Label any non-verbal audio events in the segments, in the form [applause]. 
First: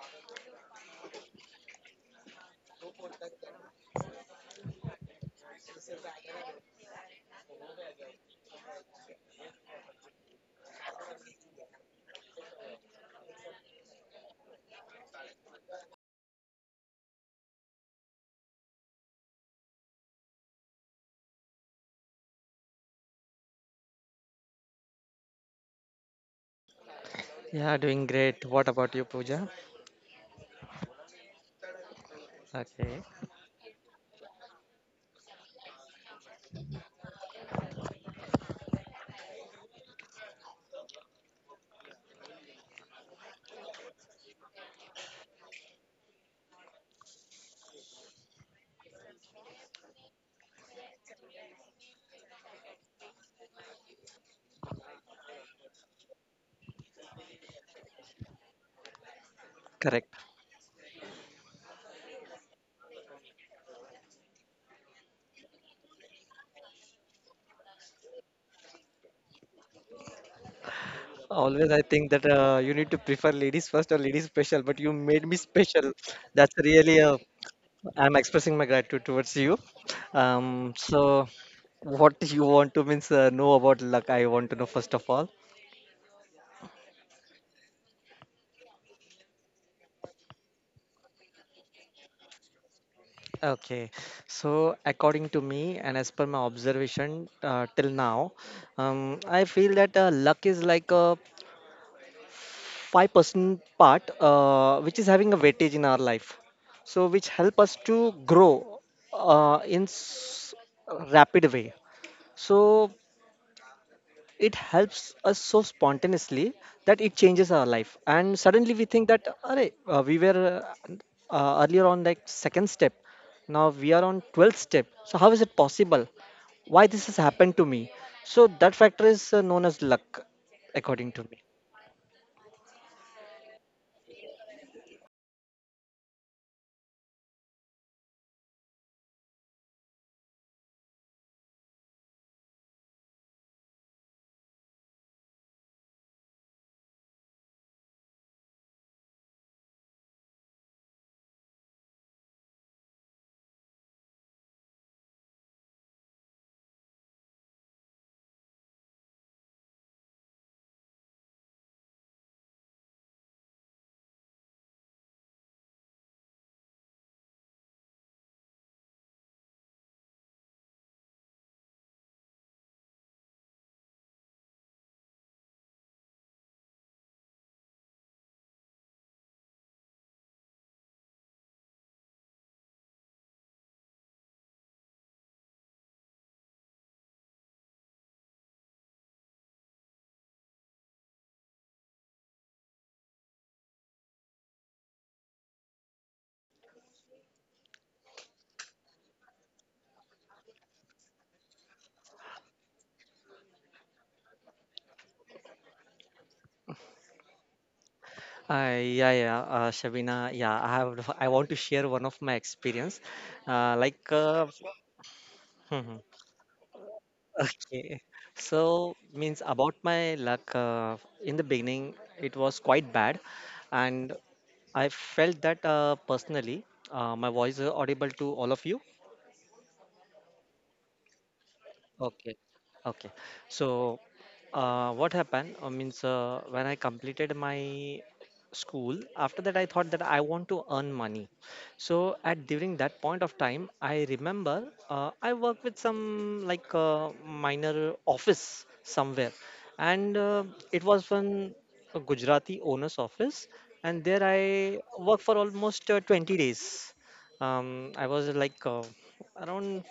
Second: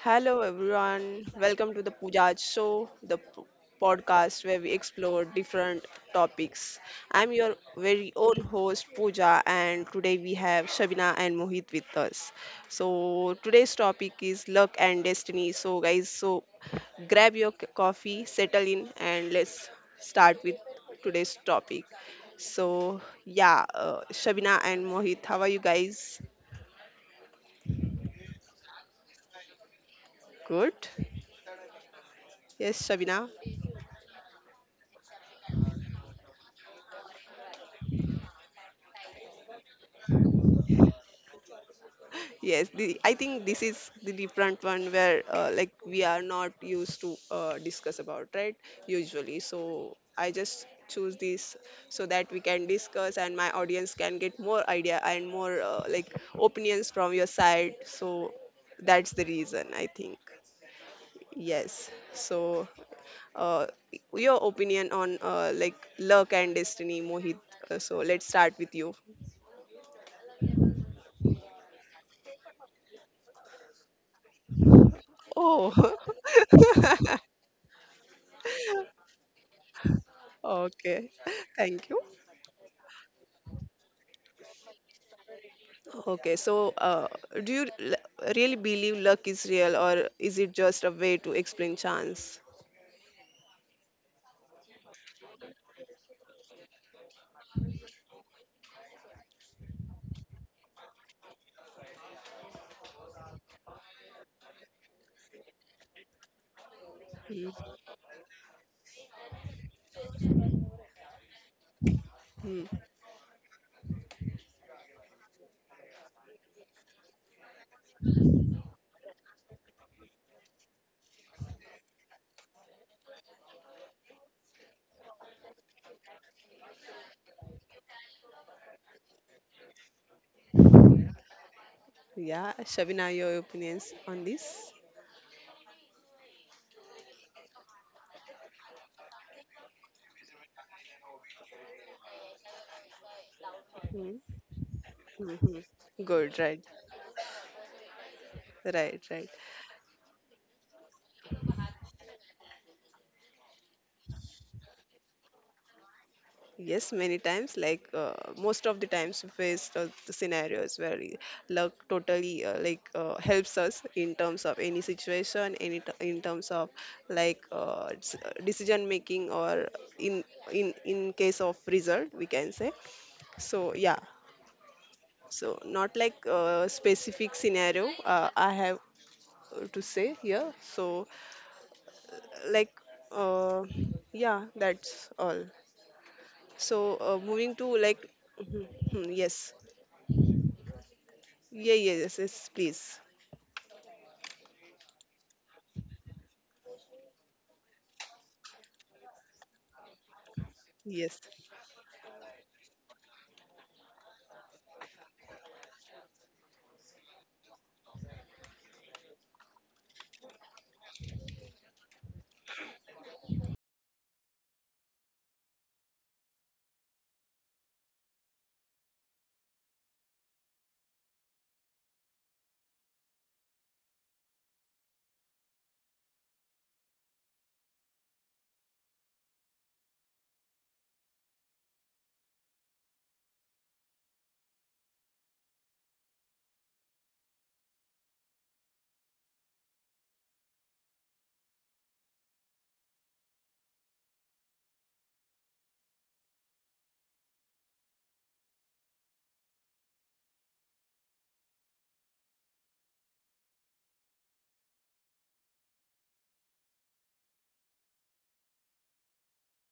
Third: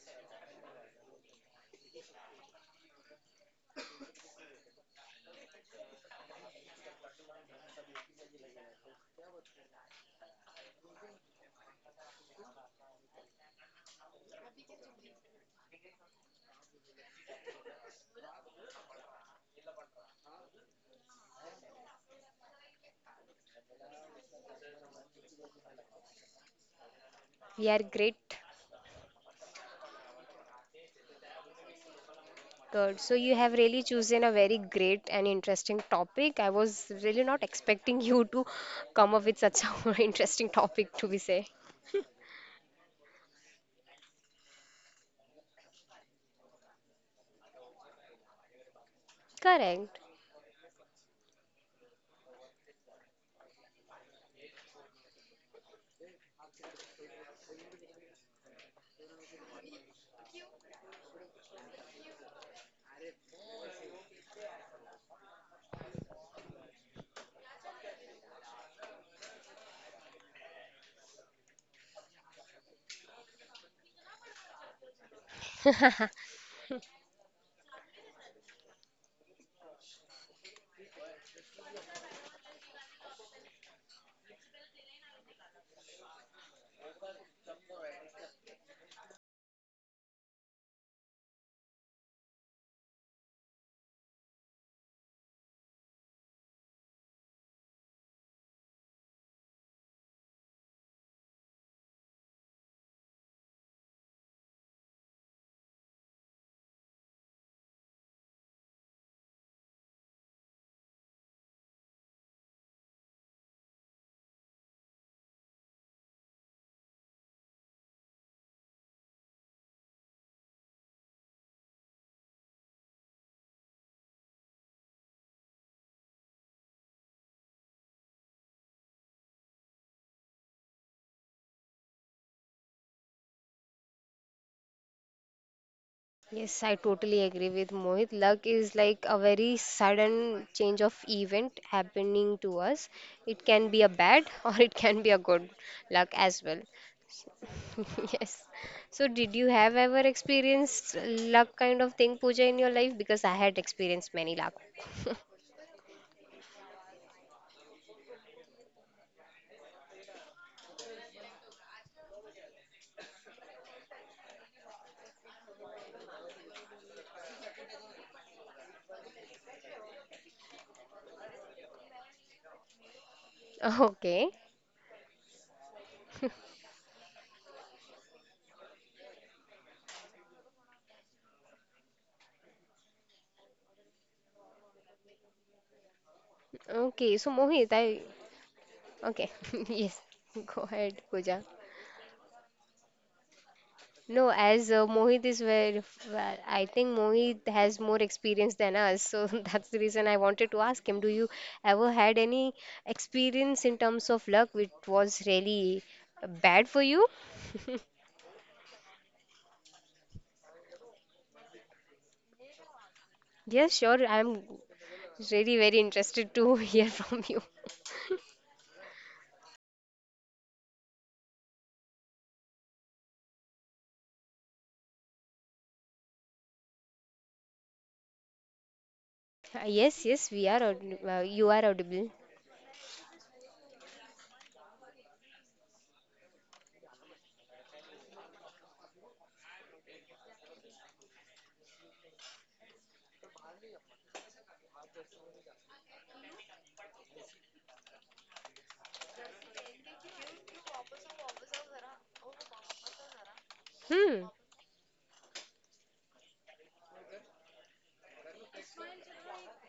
Hello, everyone. Welcome to the Pujaj Show, the podcast where we explore different topics. I'm your very own host, Pooja, and today we have Shabina and Mohit with us. So today's topic is luck and destiny. So, guys, so grab your coffee, settle in, and let's start with today's topic. So, yeah, Shabina and Mohit, how are you guys? We Yeah, are doing great. great. What about you, Pooja? Good? Good. Okay, So Yes, you have Shabina. really chosen a very great and interesting topic. I was really not expecting you to come up with such an [laughs] interesting topic to be say. Yes, I think this is the different one where like we are not used to discuss about, right? Usually, Correct. so I just choose this so that we can discuss and my audience can get more idea and more like opinions from your side. So that's the reason I correct. think. Yes. So uh, your opinion on like luck and destiny, Mohit. So let's start with you. Always I think that you need to prefer ladies first or ladies special, but you made me Oh. special. That's really. I'm expressing my gratitude towards you. [laughs] So Okay. Thank you. what do you want to means know about luck? I want to know first of all. Okay, so do you really believe luck is real, or is it just a way to explain chance? Okay, so according to me and as per my observation till now, I feel that luck is like a 5% part which is having a weightage in our life, so which help us Hmm. to grow uh, in s- rapid way, Hmm. so it helps us so spontaneously that it changes our life, and suddenly we think that Array, we were uh, earlier on like second step, now we are on 12th step. So how is it possible? Why this has happened to me? So that factor is known as luck, according to me. Yeah, Shabina, your opinions on this? Yes, I totally agree with Mohit. Luck is like a very sudden change of event happening to us. It can be a Hmm. bad [laughs] or it can be a Hmm, good hmm. luck as Good, well. right, [laughs] Yes. right, So, did right. you have ever experienced luck kind of thing, Pooja, in your life? Because I had experienced many luck. [laughs] Yes, many times, like most of the times, we faced the scenarios where luck totally like helps us in terms of any situation, any in terms of like decision making, or in in case of result, we can say. So yeah, Okay. so not like specific scenario. I have to say here. So like uh, yeah, that's all. So Okay. So moving Mohit, to I like okay. [laughs] yes. [laughs] Yes. Go ahead, Pooja. Yeah, yes, yes, please. No, as Mohit is where well, I think Mohit has more experience than us, so [laughs] that's the reason I wanted to ask him. Do Yes. you ever had any experience in terms of luck which was really bad for you? Yeah, Shabina. Yeah, I have. [laughs] I want to share one of my experience. Uh, Yes, like, sure. uh, I'm really very mhm. interested to [laughs] hear from you. okay. So means about my luck. In the beginning, it was quite bad, and I felt that personally. My voice is audible to all of you. Yes, yes, you are audible. Okay, okay. So, what happened? Means When I completed my school, after that I thought that I want to earn money. So at during that point of time, I remember I worked with some like minor office somewhere, and it was from a Gujarati owner's office, and there Hmm. I worked for almost 20 days. I was like around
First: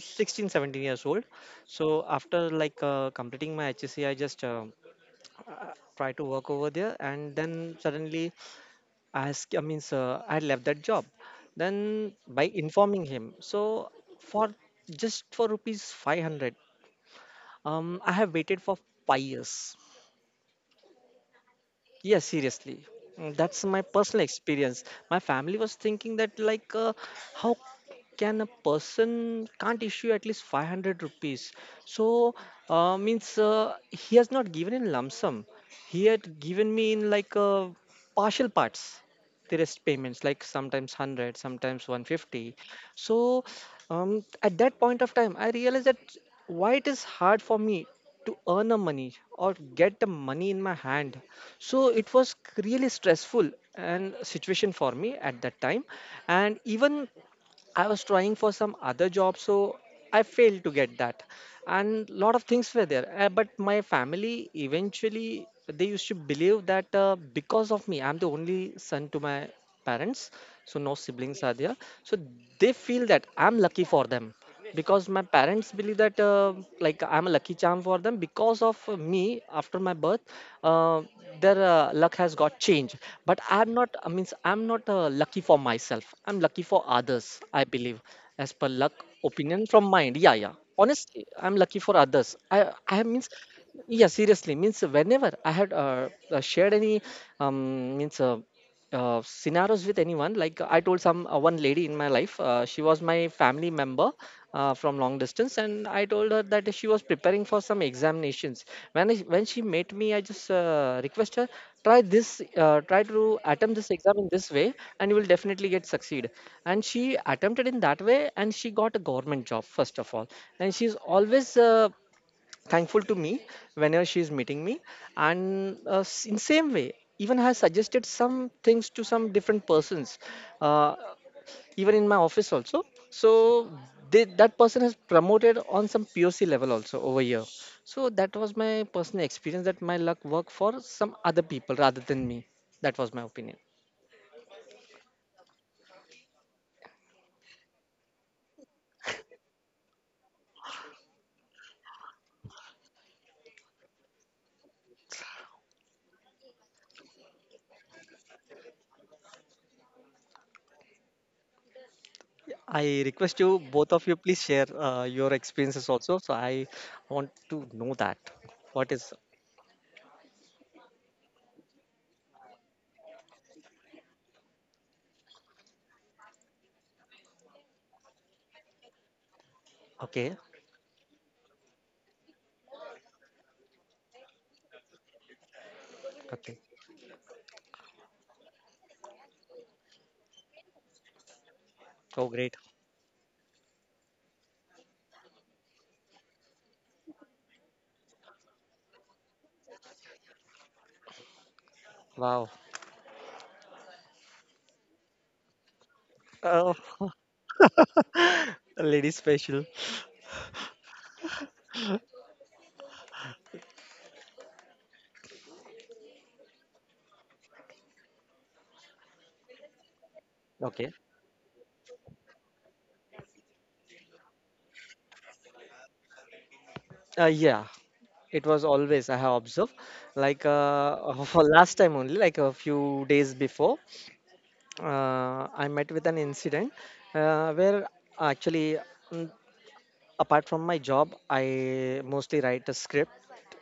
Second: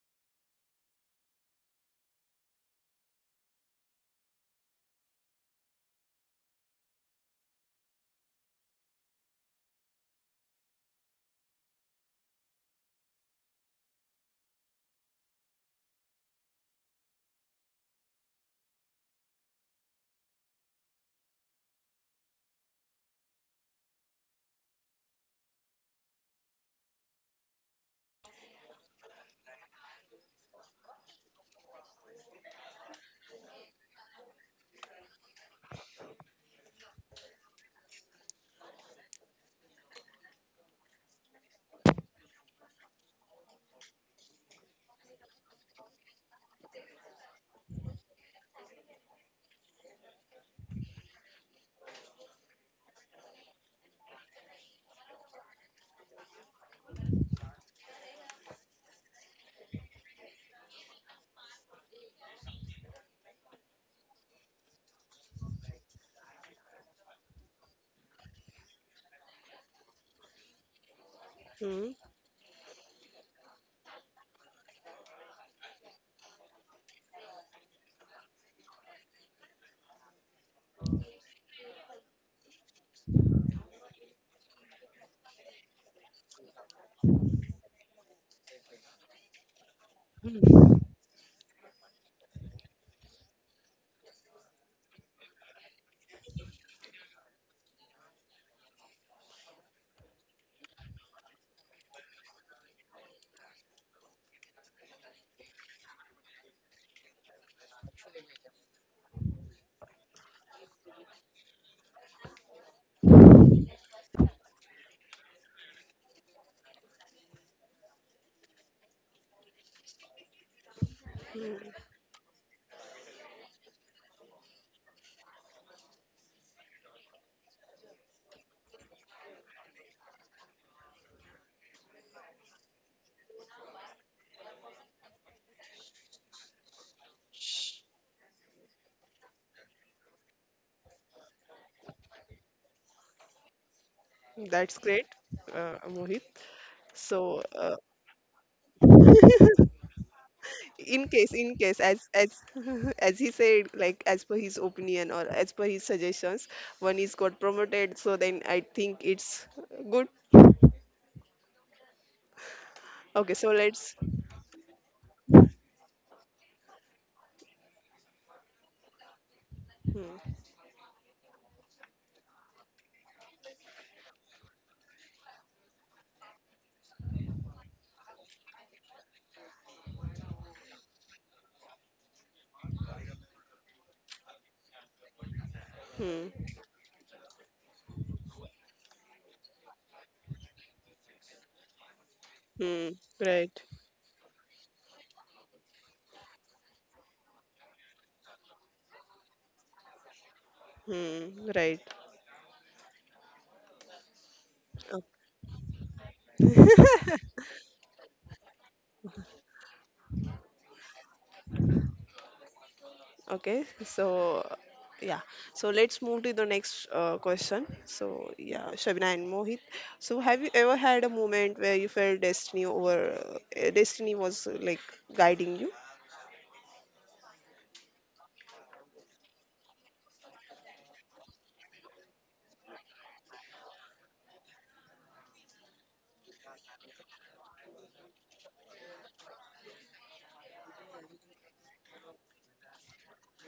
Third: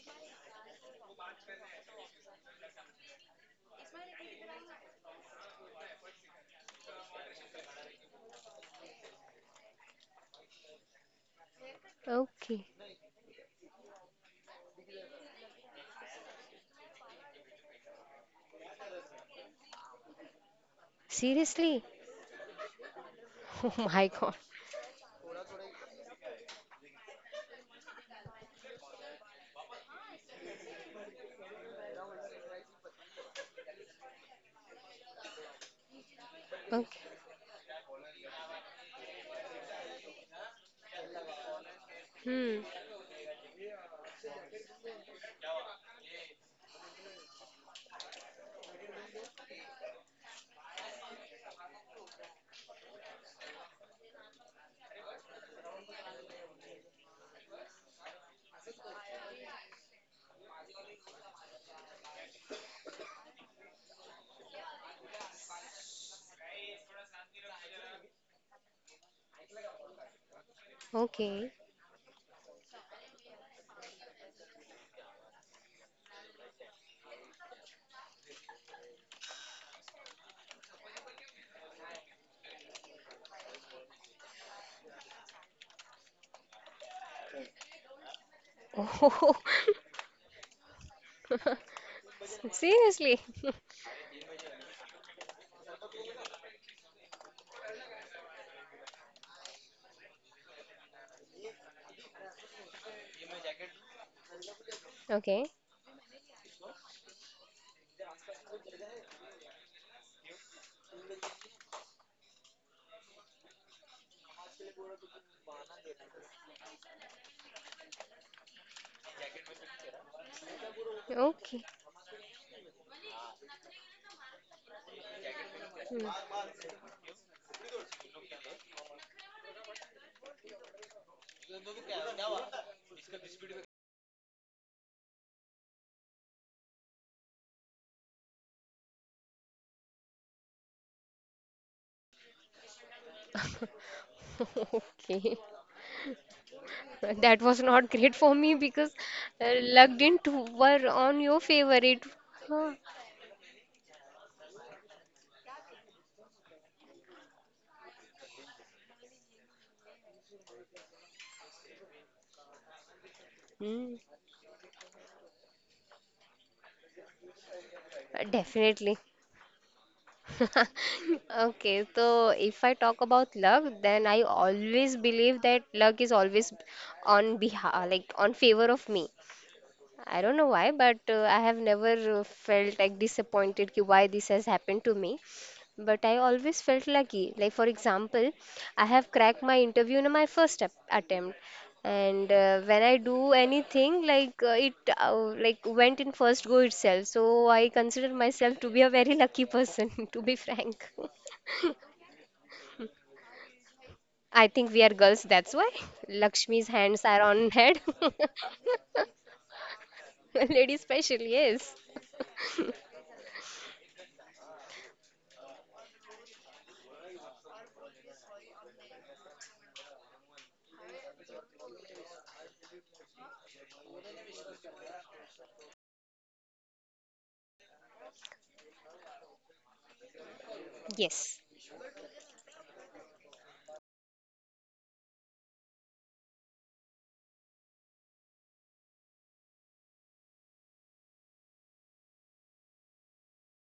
16 17 years old, so after like completing my hsc, I just uh, try to work over there, and then suddenly I ask I mean I left that job then by Okay. informing him. So for just for rupees 500, I have waited for 5 years. Seriously? [laughs] Yes, seriously. That's Oh my my personal God. experience. My family was thinking that, how can a person can't issue at least 500 rupees. So means he has not given in lump sum, he had Okay. given me in like partial parts, the rest payments like sometimes 100 sometimes Hmm. 150. So at that point of time I realized that why it is hard for me to earn a money, or get the money in my hand. So it was really stressful and situation for me at that time. And even I was trying for some other job, so I failed to get that. And lot of things were there. But my family eventually they used to believe that because of me, I'm the only son to my parents, so no siblings Okay. are there. Hmm. So they feel that I'm lucky for them, because my parents believe that I'm a lucky charm for them because of me. After my birth, uh, their luck has got changed. But I'm not lucky for myself, I'm lucky for others, I believe. As per luck Oh. opinion from mind, yeah, yeah. Hmm. Honestly, I'm lucky for others. [laughs] i i Seriously. means [laughs] yeah, seriously means whenever I had shared any means scenarios with anyone, like I told some one lady in my life. She was my family member from long Okay. distance, and I told her that she was preparing for some examinations. When she met me, i just request her, try this, try to attempt this exam in this way, and you will definitely get succeed. And she attempted in that way, and she got a government job first of all. And she's Okay. always Hmm. Thankful to me whenever she is meeting me. And Hmm. In same way, even has suggested some things to some different persons, uh, even in my office also. So that person has promoted on some poc level also over here. Sh- So that was my personal experience, that my luck worked for some other people rather than me. That was my opinion. [laughs] That's great, Okay. Mohit. [laughs] That So, was not great for me because [laughs] luck didn't were on your in favor. case, It. As Huh. [laughs] as he said, like as per his opinion or as per his suggestions, one is got promoted. So then I think it's good. I Okay, so request you, let's. Hmm. both of you, please share your experiences also. So I want to know that. definitely. What is Hmm. [laughs] Okay, so if I talk about luck, then I always believe that luck is always on behalf, like on favor of me. I don't know okay? why, but I have never felt like disappointed ki why this has happened to me. But I Hmm. always felt Okay. lucky. Like for example, I have cracked my interview in my attempt, and Oh, when great. I Hmm. do Right. anything, like it like went in first go itself. So I consider myself to be a very lucky person, [laughs] to be frank. Hmm. Right. Wow. I think we are girls, that's why Lakshmi's hands Oh, are Okay. [laughs] on head. [laughs] [laughs] lady special. Lady special, yes. Okay, so yeah, so let's move to the next question. So yeah, Shabina and Mohit. So have you ever had Okay. a moment where you felt destiny over destiny was guiding you? Yeah, it was always, I have observed, like Yes. [laughs] For last time only, like a few days before, I met with an incident where actually mm, apart from my job, I mostly write a script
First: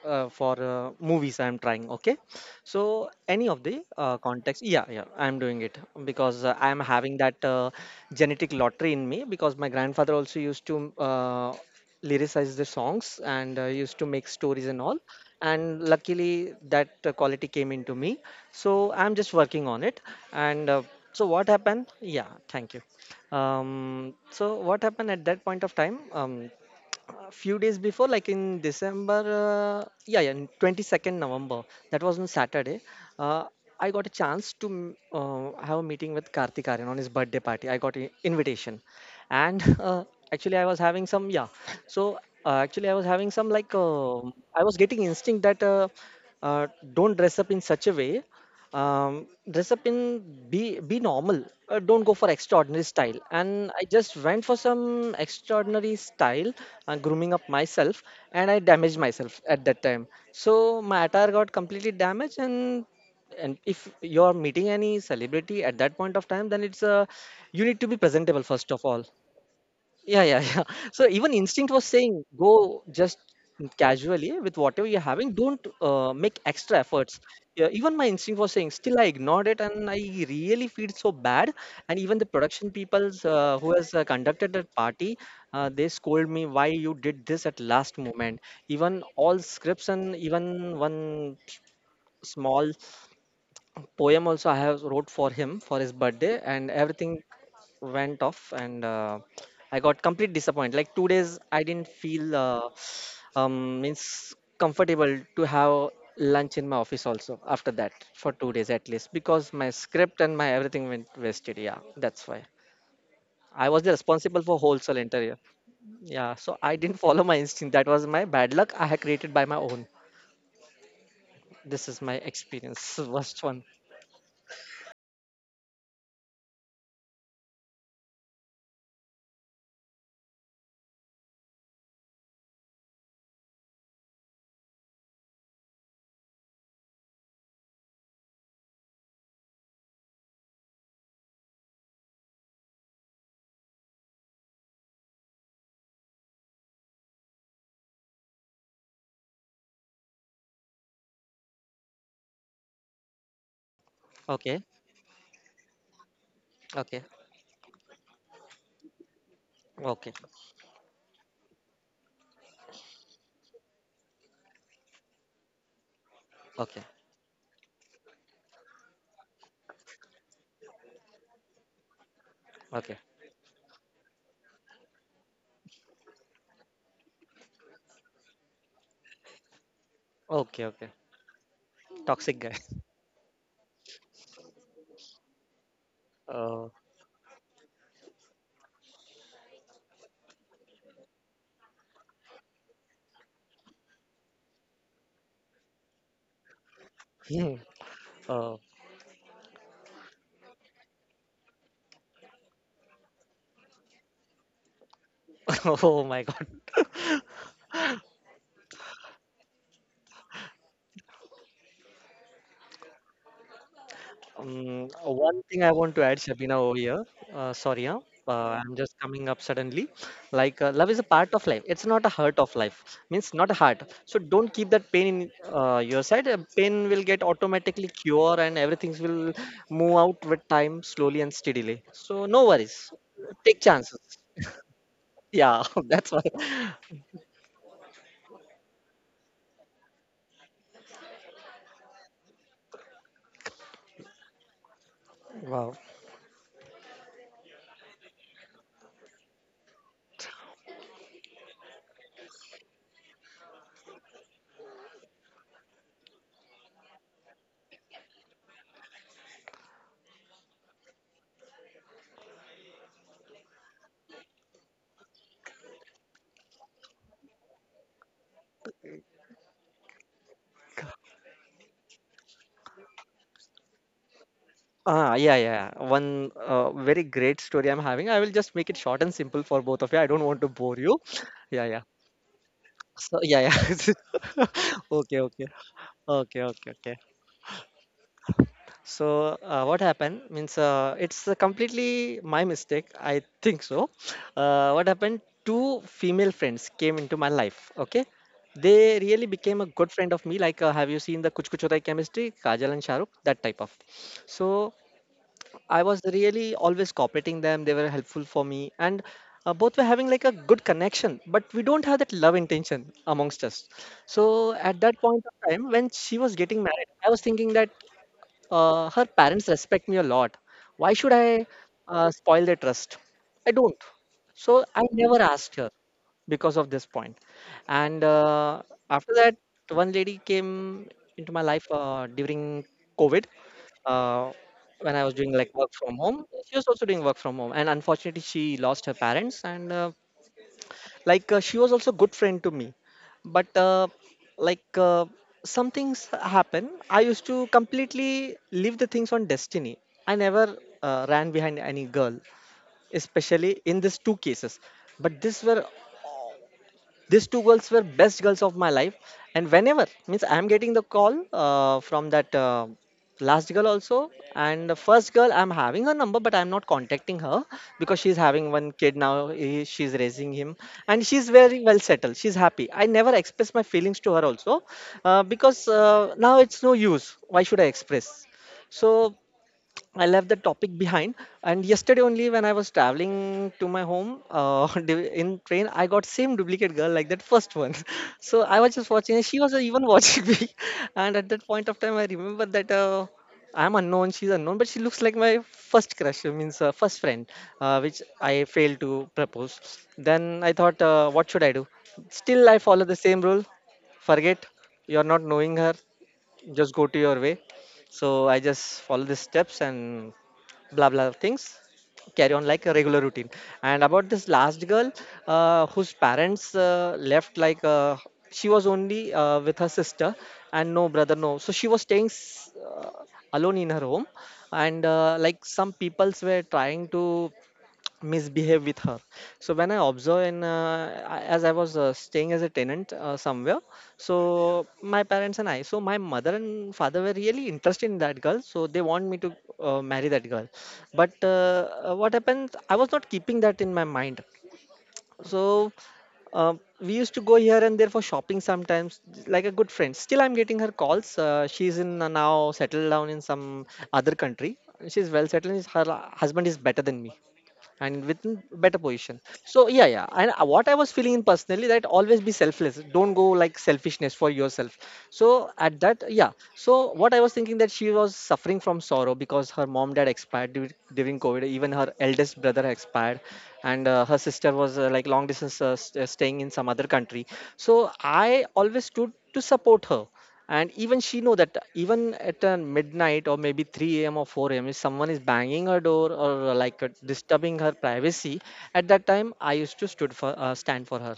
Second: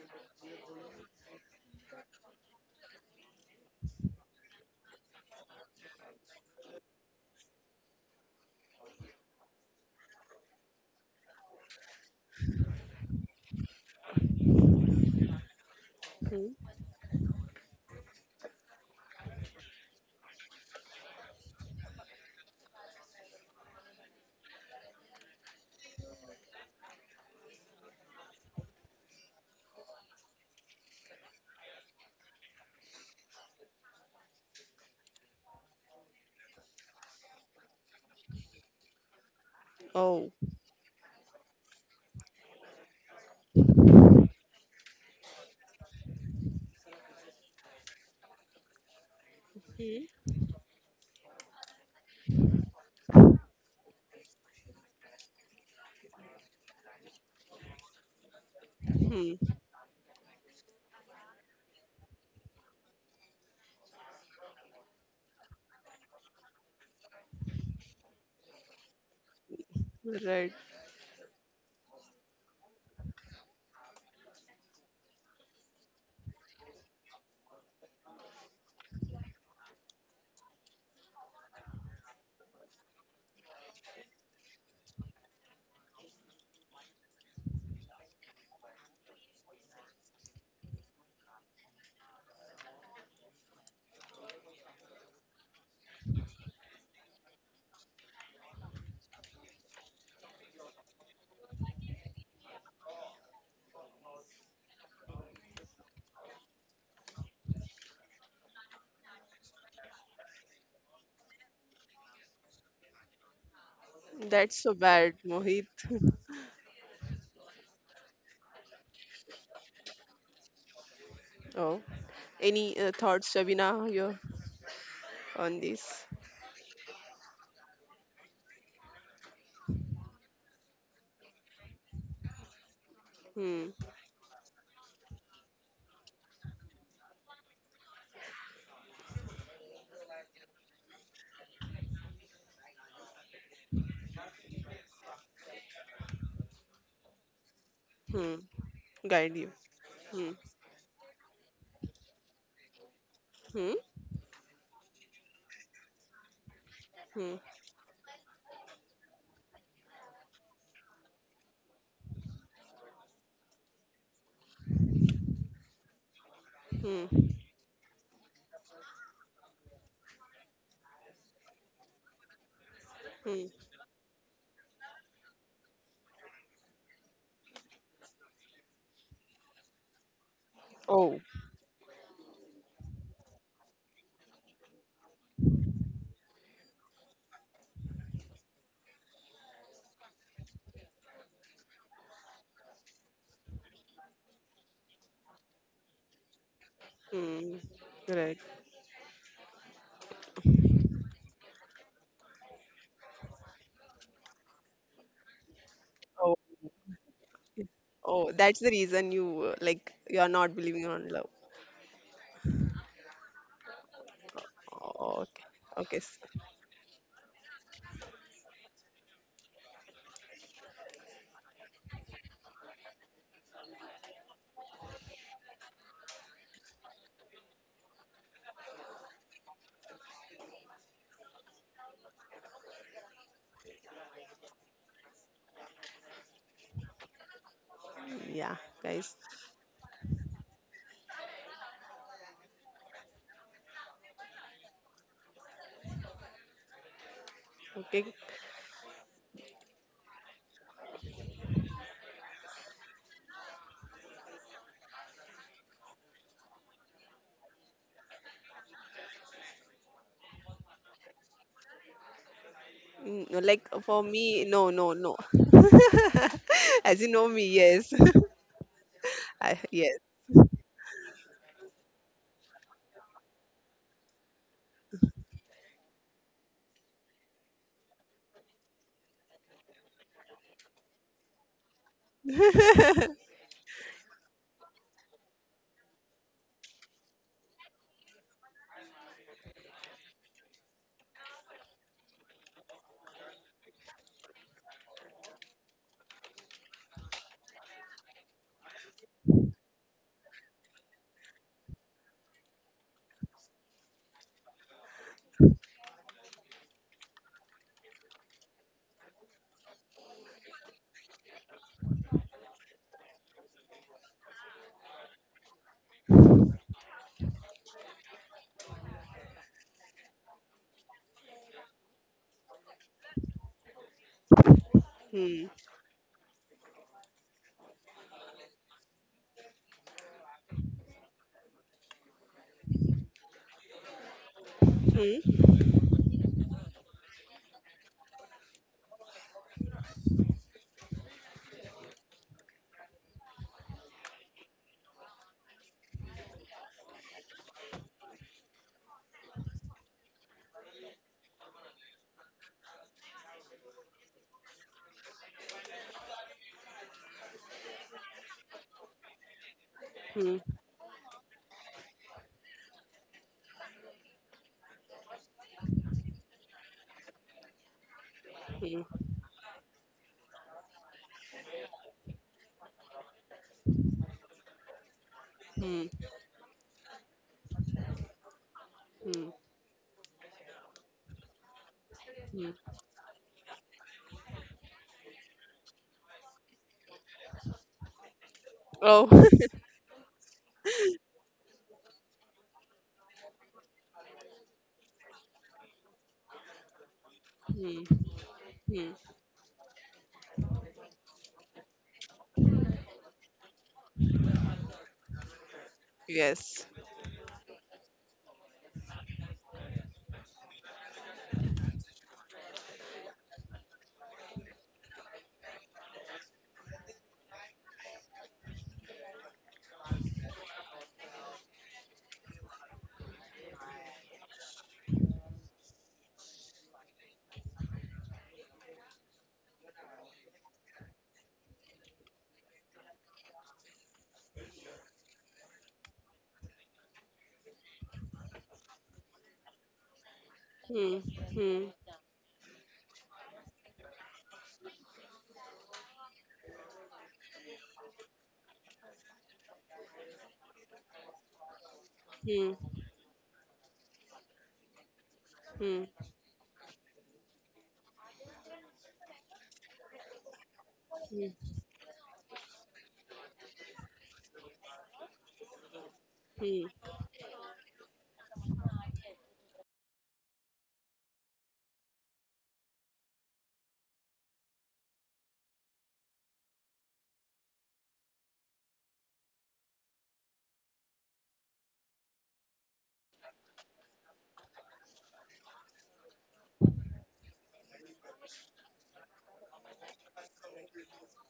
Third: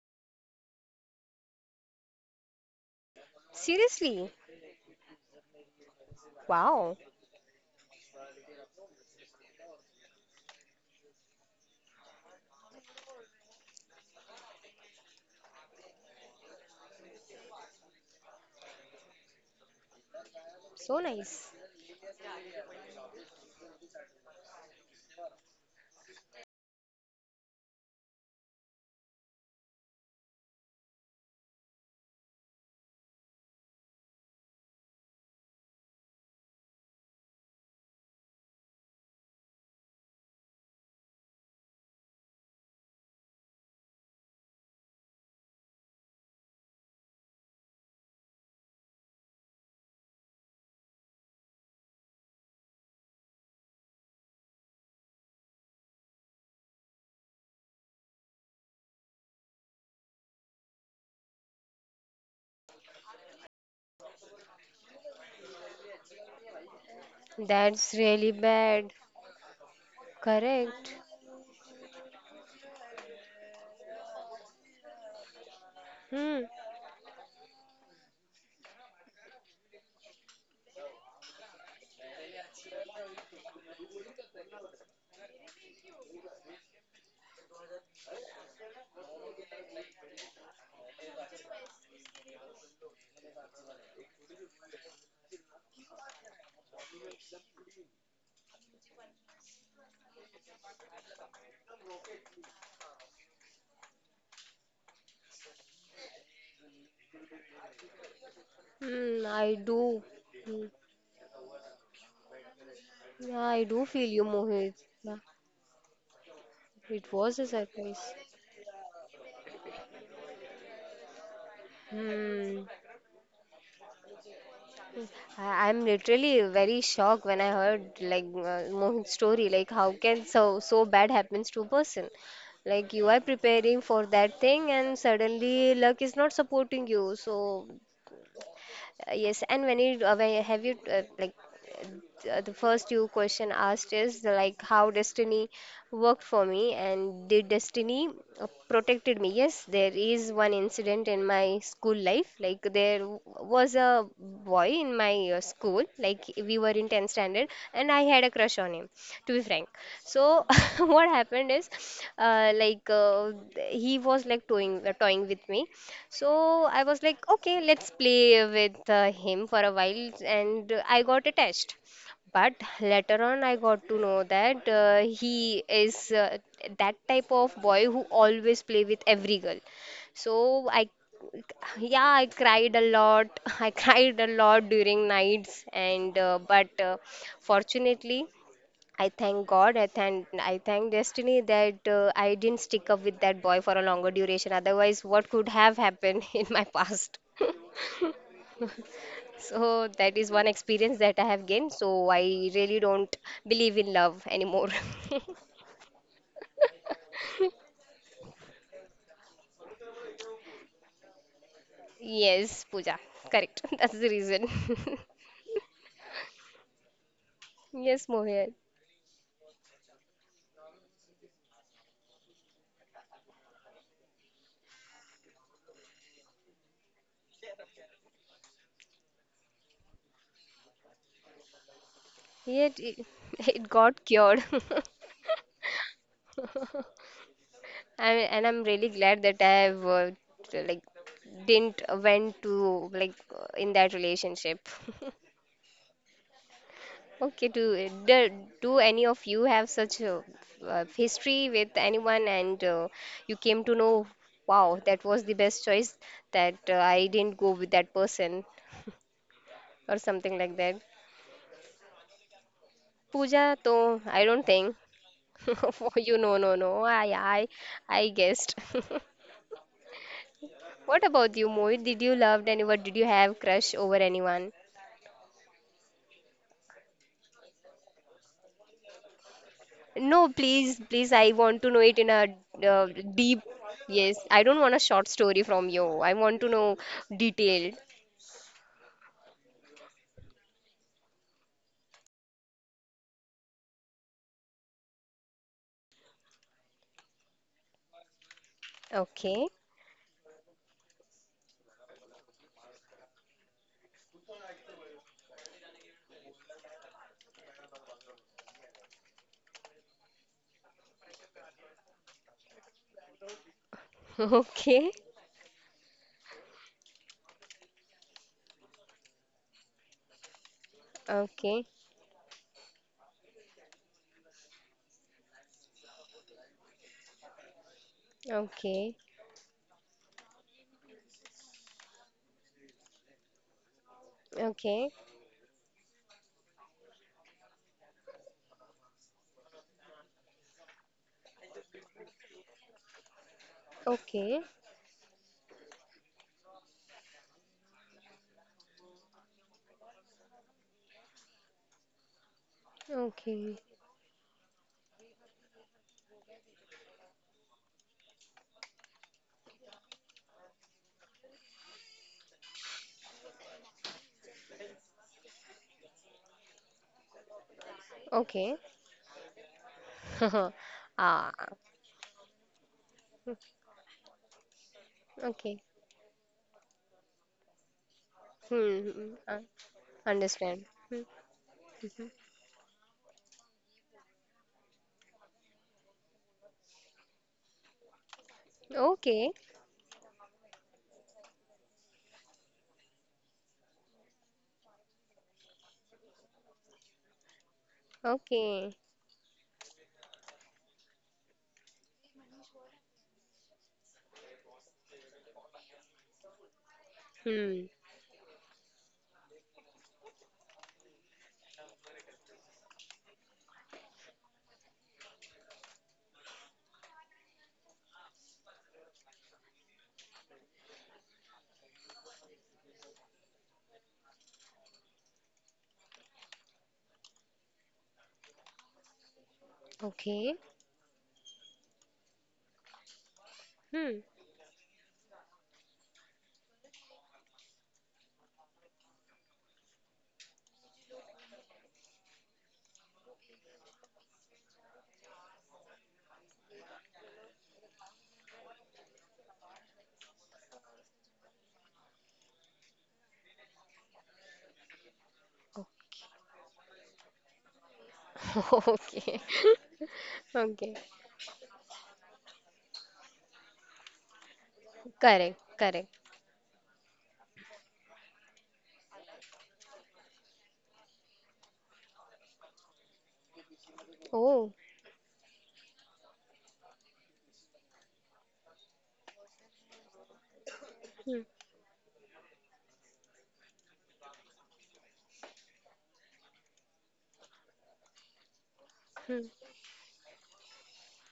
for movies I'm trying. Okay, so any of the Seriously? context, yeah, yeah, I'm doing it because I'm Wow. having that genetic lottery in me, because my grandfather also used to lyricize the songs and used to make stories and all. And Hmm. luckily, that quality came into me. So I'm just working on it. And So so, what nice. happened? Yeah, thank you. So what happened at that point of time? A few days before, like in December, in 22nd November, that was on Saturday. Uh, I got a chance to have a meeting with Karthik Aryan on his birthday party. I got an invitation, and [laughs] Oh, actually, I was having some yeah. So actually, I was having some like I was getting instinct that uh, don't dress up in such a way, dress up in hmm. be normal, don't go for extraordinary style, and I just went for some extraordinary style, grooming up myself, and I damaged myself Hmm. at that time. So my attire got completely damaged, and if you're meeting any celebrity at that point of time, then it's you need to be That's really presentable first of bad. all. Yeah, yeah, Right. yeah. [laughs] Correct. So even instinct was saying, go just casually with whatever you're having. Don't make Hmm. extra efforts. Yeah, even my instinct was saying. Still, I ignored it, and I really feel so bad. And even the production people's who has conducted that party, they scold me why you did this at last moment. Even all scripts and even one small poem also I have wrote for him for his birthday, and everything went off, and I got complete disappointed. Like 2 days, I didn't feel means comfortable to have lunch in my office also after that for 2 days at least, Hmm. because I my do. script and my Hmm. everything went wasted. Yeah, that's why. Yeah, I I was do the feel you, responsible That's for so Mohit. wholesale bad, Yeah. interior. Mohit. [laughs] Yeah, so I didn't It follow my was a instinct. That was surprise. my bad luck. I had created by my own. Oh, This is my Hmm. any experience. [laughs] thoughts, Worst one. Shabina, here on I'm this? literally very shocked when I heard like Mohit's story. Like, how can so so bad happens to a person? Like you are Hmm. preparing for that thing and suddenly luck is not supporting you. So uh, yes, and have you like the first two question asked is like how destiny worked for me and did destiny Hmm. Guide you. protected me. Yes, Hmm. there is one incident in my school life, like Hmm. Was a Okay, boy in my your school. Like we were okay, in Hmm. 10th standard, and I had a crush on him, to be frank. okay, So [laughs] what happened is, uh, like uh, he was like toying with me. So okay. I was Hmm. like, okay, let's play with him for a while, and I got attached. But Okay. later Hmm. on, I got to know that he is that type of boy who always play with every girl. Okay. So Okay. I, Oh. yeah, I Toxic guy. cried a [laughs] lot. [laughs] I cried a lot during nights, and uh, Uh, but uh, fortunately, I thank God, I thank destiny that I didn't stick up with that boy for a longer duration. Otherwise what could have happened [laughs] in my past? Hmm. hmm. Right. uh, So that is one experience that I have gained, so I really don't believe in love anymore. [laughs] oh my God. Oh, that's the reason you like you are not believing on love. [laughs] Yes, Pooja, correct. [laughs] That's the reason. Oh, okay. One Okay. thing I want to add, Shabina, over here. [laughs] Sorry, Yes, huh? Mohit. I'm just coming up suddenly. Like, love is a part of life. It's not a hurt of life. Means not a heart. So don't keep that pain in your side. Pain will get automatically cure, and everything will move out with time, slowly and steadily. So no yet worries. it, [laughs] Take it chances. got cured. [laughs] Yeah, [laughs] that's why. I, Yeah, and I'm really guys. glad that I have t- like didn't went to like in that relationship. [laughs] Wow. Okay, Okay. Do any of you have such a history with anyone and you came to know, wow, that was the best choice that I didn't go with that person or something like that? Mm, no, like Pooja, for though, me, I don't no, no, think. no. [laughs] For you, no, no, [laughs] As you no. know me, yes. I guessed. [laughs] [laughs] I, yes. What about you, Mohit? Did you love anyone? Did you have crush over anyone? Yeah. One very great story I'm having. I will just make it short and simple for both of you. I don't No, want to bore please, you. please, I want Yeah, to know yeah. it in a uh, [laughs] So, deep. yeah, yeah. Yes, I don't want a [laughs] short Okay, story okay. from you. I want Okay, to okay, know okay. detailed. So, what happened means it's completely my mistake. I think so. What happened? Two female friends came into my life. Okay, they really Okay, became a good friend of me. Like, have you seen the Kuch Kuch Hota Hai Chemistry, Kajal and Shahrukh, that type of. So I was really always cooperating them. They were helpful for me, and both were having like a good connection. But we don't have that love intention amongst us. [laughs] So at that okay, point of time, when she was getting married, I was thinking that her parents respect me a lot. Why should I okay, spoil their trust? I don't. So I never Hmm. asked her because of this point. And okay, after that, one lady came into my life during COVID uh, okay, when Hmm. I was doing like work from home. She was also doing work from home, and unfortunately, she lost her parents, and she was also good friend to me but okay, like uh, some things happen. I used to completely leave the things on destiny. I never ran behind any girl, especially okay, in these two cases. But these were, these two girls were best girls of my life. And whenever, Hmm. means, I'm getting the call from that last girl also. And the first girl, I'm having her number but I'm not contacting her because she's having okay. Hmm. one kid now. She's raising him, [laughs] and she's Ah, very well settled, she's happy. I never express my feelings to her also, because okay. Hmm. Now it's no use. Why should I express? Hmm. So Hmm. I left the Understand. topic behind. And yesterday only, Hmm. when I was traveling to my home [laughs] in train, I got same duplicate girl like that first one. [laughs] So I was just Oh. watching, and Okay, [laughs] she was even watching [laughs] me. And at that point of time, I remember that I'm unknown, she's unknown, but she looks like my first crush, I means first friend, Hmm. Which I okay. Hmm. failed to propose. Then I thought, what should I do? Still, I follow the same rule. Forget, you're not knowing her, Yes. just go to your way. Hmm. So I just follow the steps and blah blah things, carry on like a regular routine. And about this last girl, whose parents left, she was only with her sister and no brother, no. So she was staying alone in her home. And like some peoples were trying to misbehave with her. So when I observe, Okay. and as I was staying as a tenant somewhere, Hmm. so my parents and I, so my mother and father were really interested in that girl, so they want me to marry that girl. Hmm. But Hmm. What happened? I was not keeping that in my mind. So uh, we used to go here and there for shopping sometimes, like a good friend. Still, I'm getting her calls. She's in Hmm. now settled down in some other country. She's well Hmm. settled. Is Her husband is better than me and within o- [laughs] better Okay. position. [laughs] So yeah, yeah, and Okay. what I was feeling Hmm. in personally, that always be selfless, don't go like selfishness for yourself. Correct. So Correct. at that, yeah, Hmm. so what I was thinking, that she was suffering from sorrow because her mom dad expired during COVID. Even her eldest brother expired, and her Oh. sister was like long distance, staying in some other country. So I always stood to support her, and even Hmm, she know that even at midnight or maybe 3 a.m or 4 a.m, if someone is banging her door or disturbing her privacy. At that time hmm. I used to stood for stand for her.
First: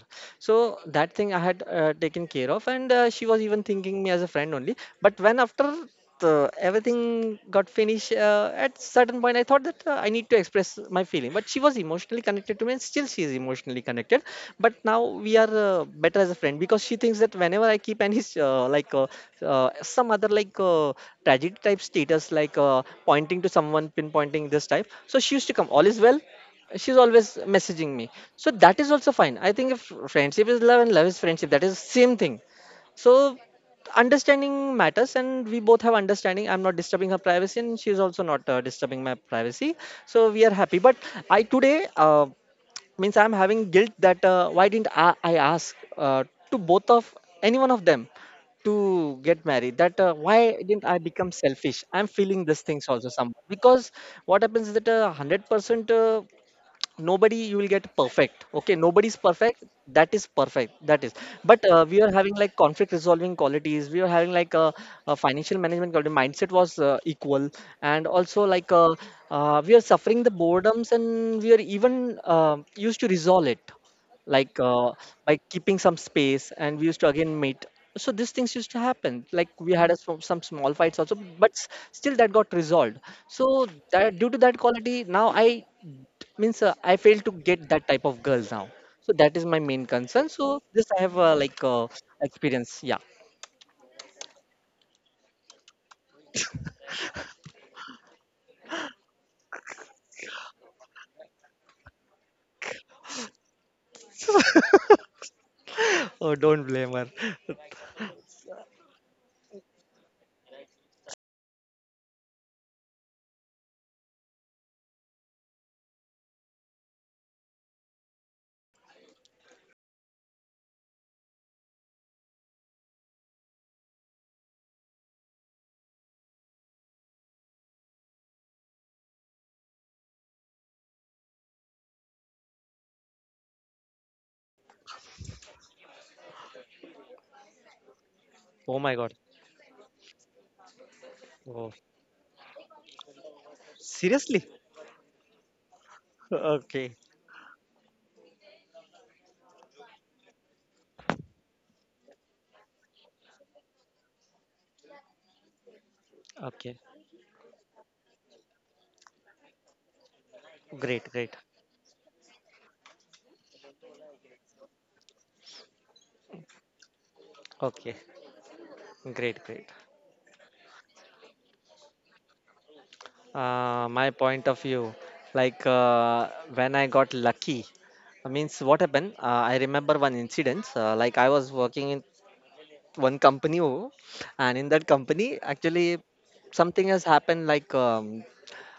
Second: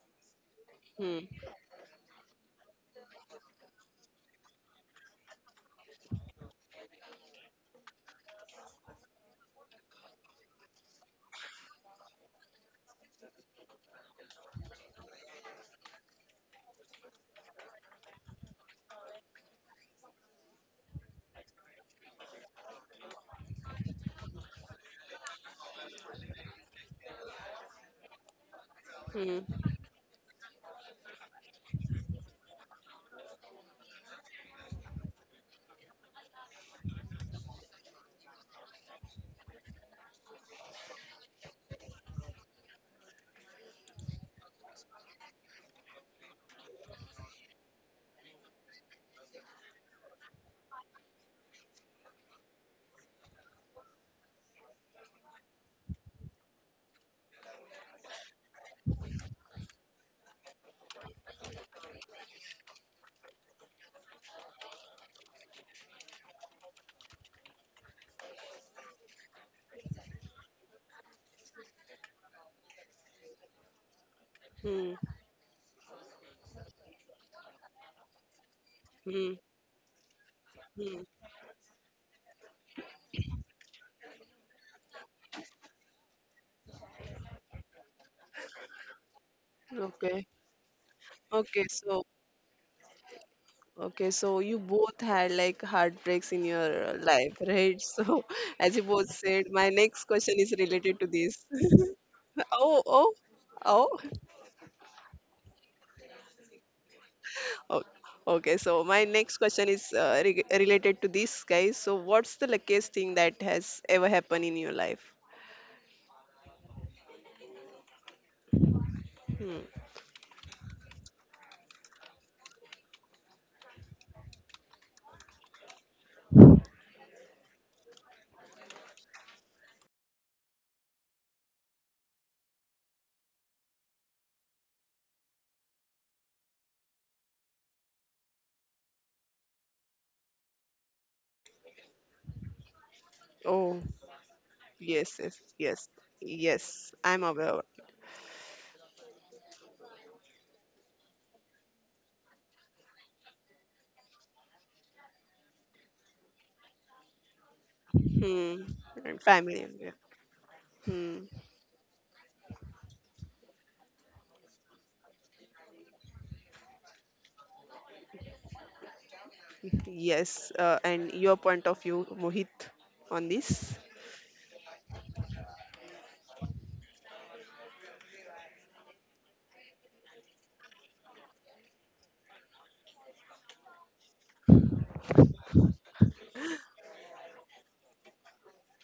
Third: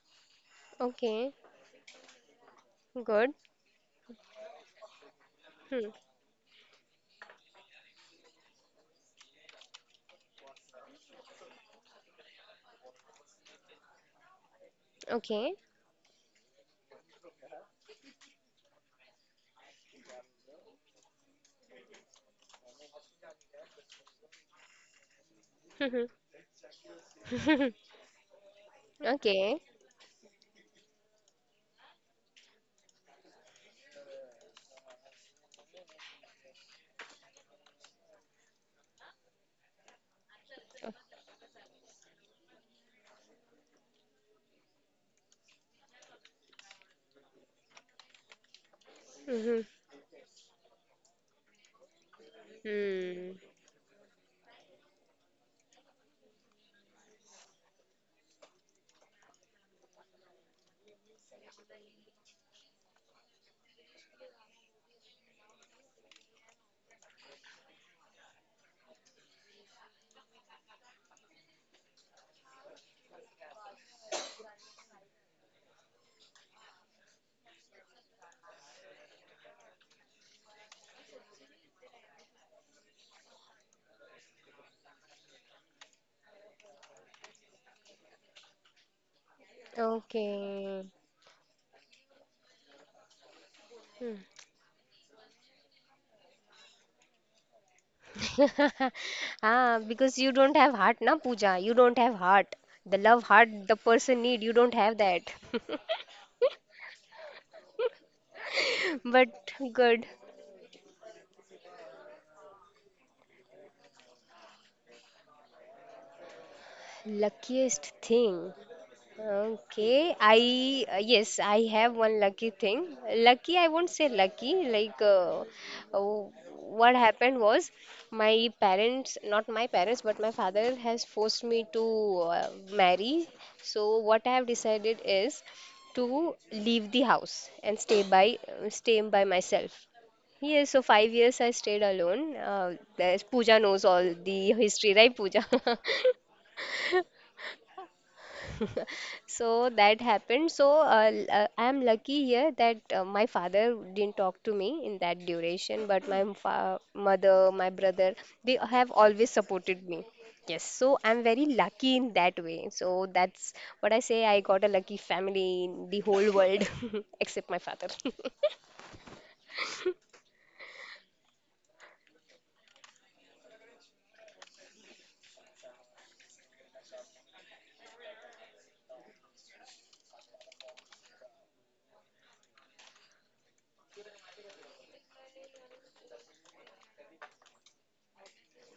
So that Hmm. thing Okay, I had taken care of. And she good. was even thinking me as a friend only. But when, after Hmm. Everything got finished, at certain point I thought that I need to express my feeling. But she was emotionally connected to me, and still she is emotionally connected. But now we Okay. are better as a friend, because she thinks that whenever I keep any uh, like uh, uh, some other tragic type status, like pointing to someone, pinpointing this type, so she used to come, all is well. She's always [laughs] messaging me. So that is also Hmm. Okay. fine, I think. If friendship is love and love is friendship, that is same thing. So understanding matters, and we both have understanding. I'm not disturbing her privacy, and she's also not disturbing my privacy. So we are happy. But I today means I'm having guilt that why didn't I ask to both of, any one of them to get Mhm. married? That why didn't I become selfish? I'm feeling these things also Hmm. somehow because what happens is that 100%. Nobody, you will get perfect. Okay, nobody's perfect, that is perfect, that is. But we are having like conflict resolving qualities. We are having like a financial management quality. Mindset was equal. And also we are suffering the boredoms, and we are even used to resolve it, like Hmm. uh, by keeping some space, and we used to again meet. So these things used to Hmm. happen. Like we had some small Hmm. fights also, but still that got resolved. So that, due to that quality, now I, means I fail to get that type of girls now. So that is my main Okay. concern. So Okay. this I have Okay. So experience, yeah. okay, Hmm. so you both had like heartbreaks in your life, right? [laughs] So, [laughs] as you both said, Ah, my because you next don't question have is heart, na related to Pooja. this. You don't have [laughs] heart. The Oh, love oh, heart the oh. person need, you don't have [laughs] that. [laughs] Oh, don't blame her. Oh, okay, so my But next question good. is re related to this, guys. So what's the luckiest thing that has ever happened in your life? Luckiest thing. Hmm. Okay, I yes, I have one lucky thing. Lucky, I won't say lucky. Like, uh, what happened was, my parents, not my parents, but my father has forced me to marry. So what I have decided is to leave the house and Oh my stay god. by myself. Yes, so 5 years I Oh, stayed alone. There's Pooja Oh, knows all seriously. the history, right, yes, yes, Pooja? [laughs] yes, [laughs] yes. Okay, I'm aware. So that happened. So I am lucky here that my father didn't talk to me in that duration, but my okay. fa mother, my brother, Hmm. they have And always family, yeah. supported me. Yes, so Great, Hmm. I'm great. very lucky in that way. So that's what I say. I got a lucky family in the whole world, [laughs] except my Okay. father. [laughs] Great, great. Yes. And your point of view, Mohit, on this? My point of view, when I got lucky, means what happened? I remember one incident. Like I was working in one company. Oh, and in that company, actually, something has happened. Like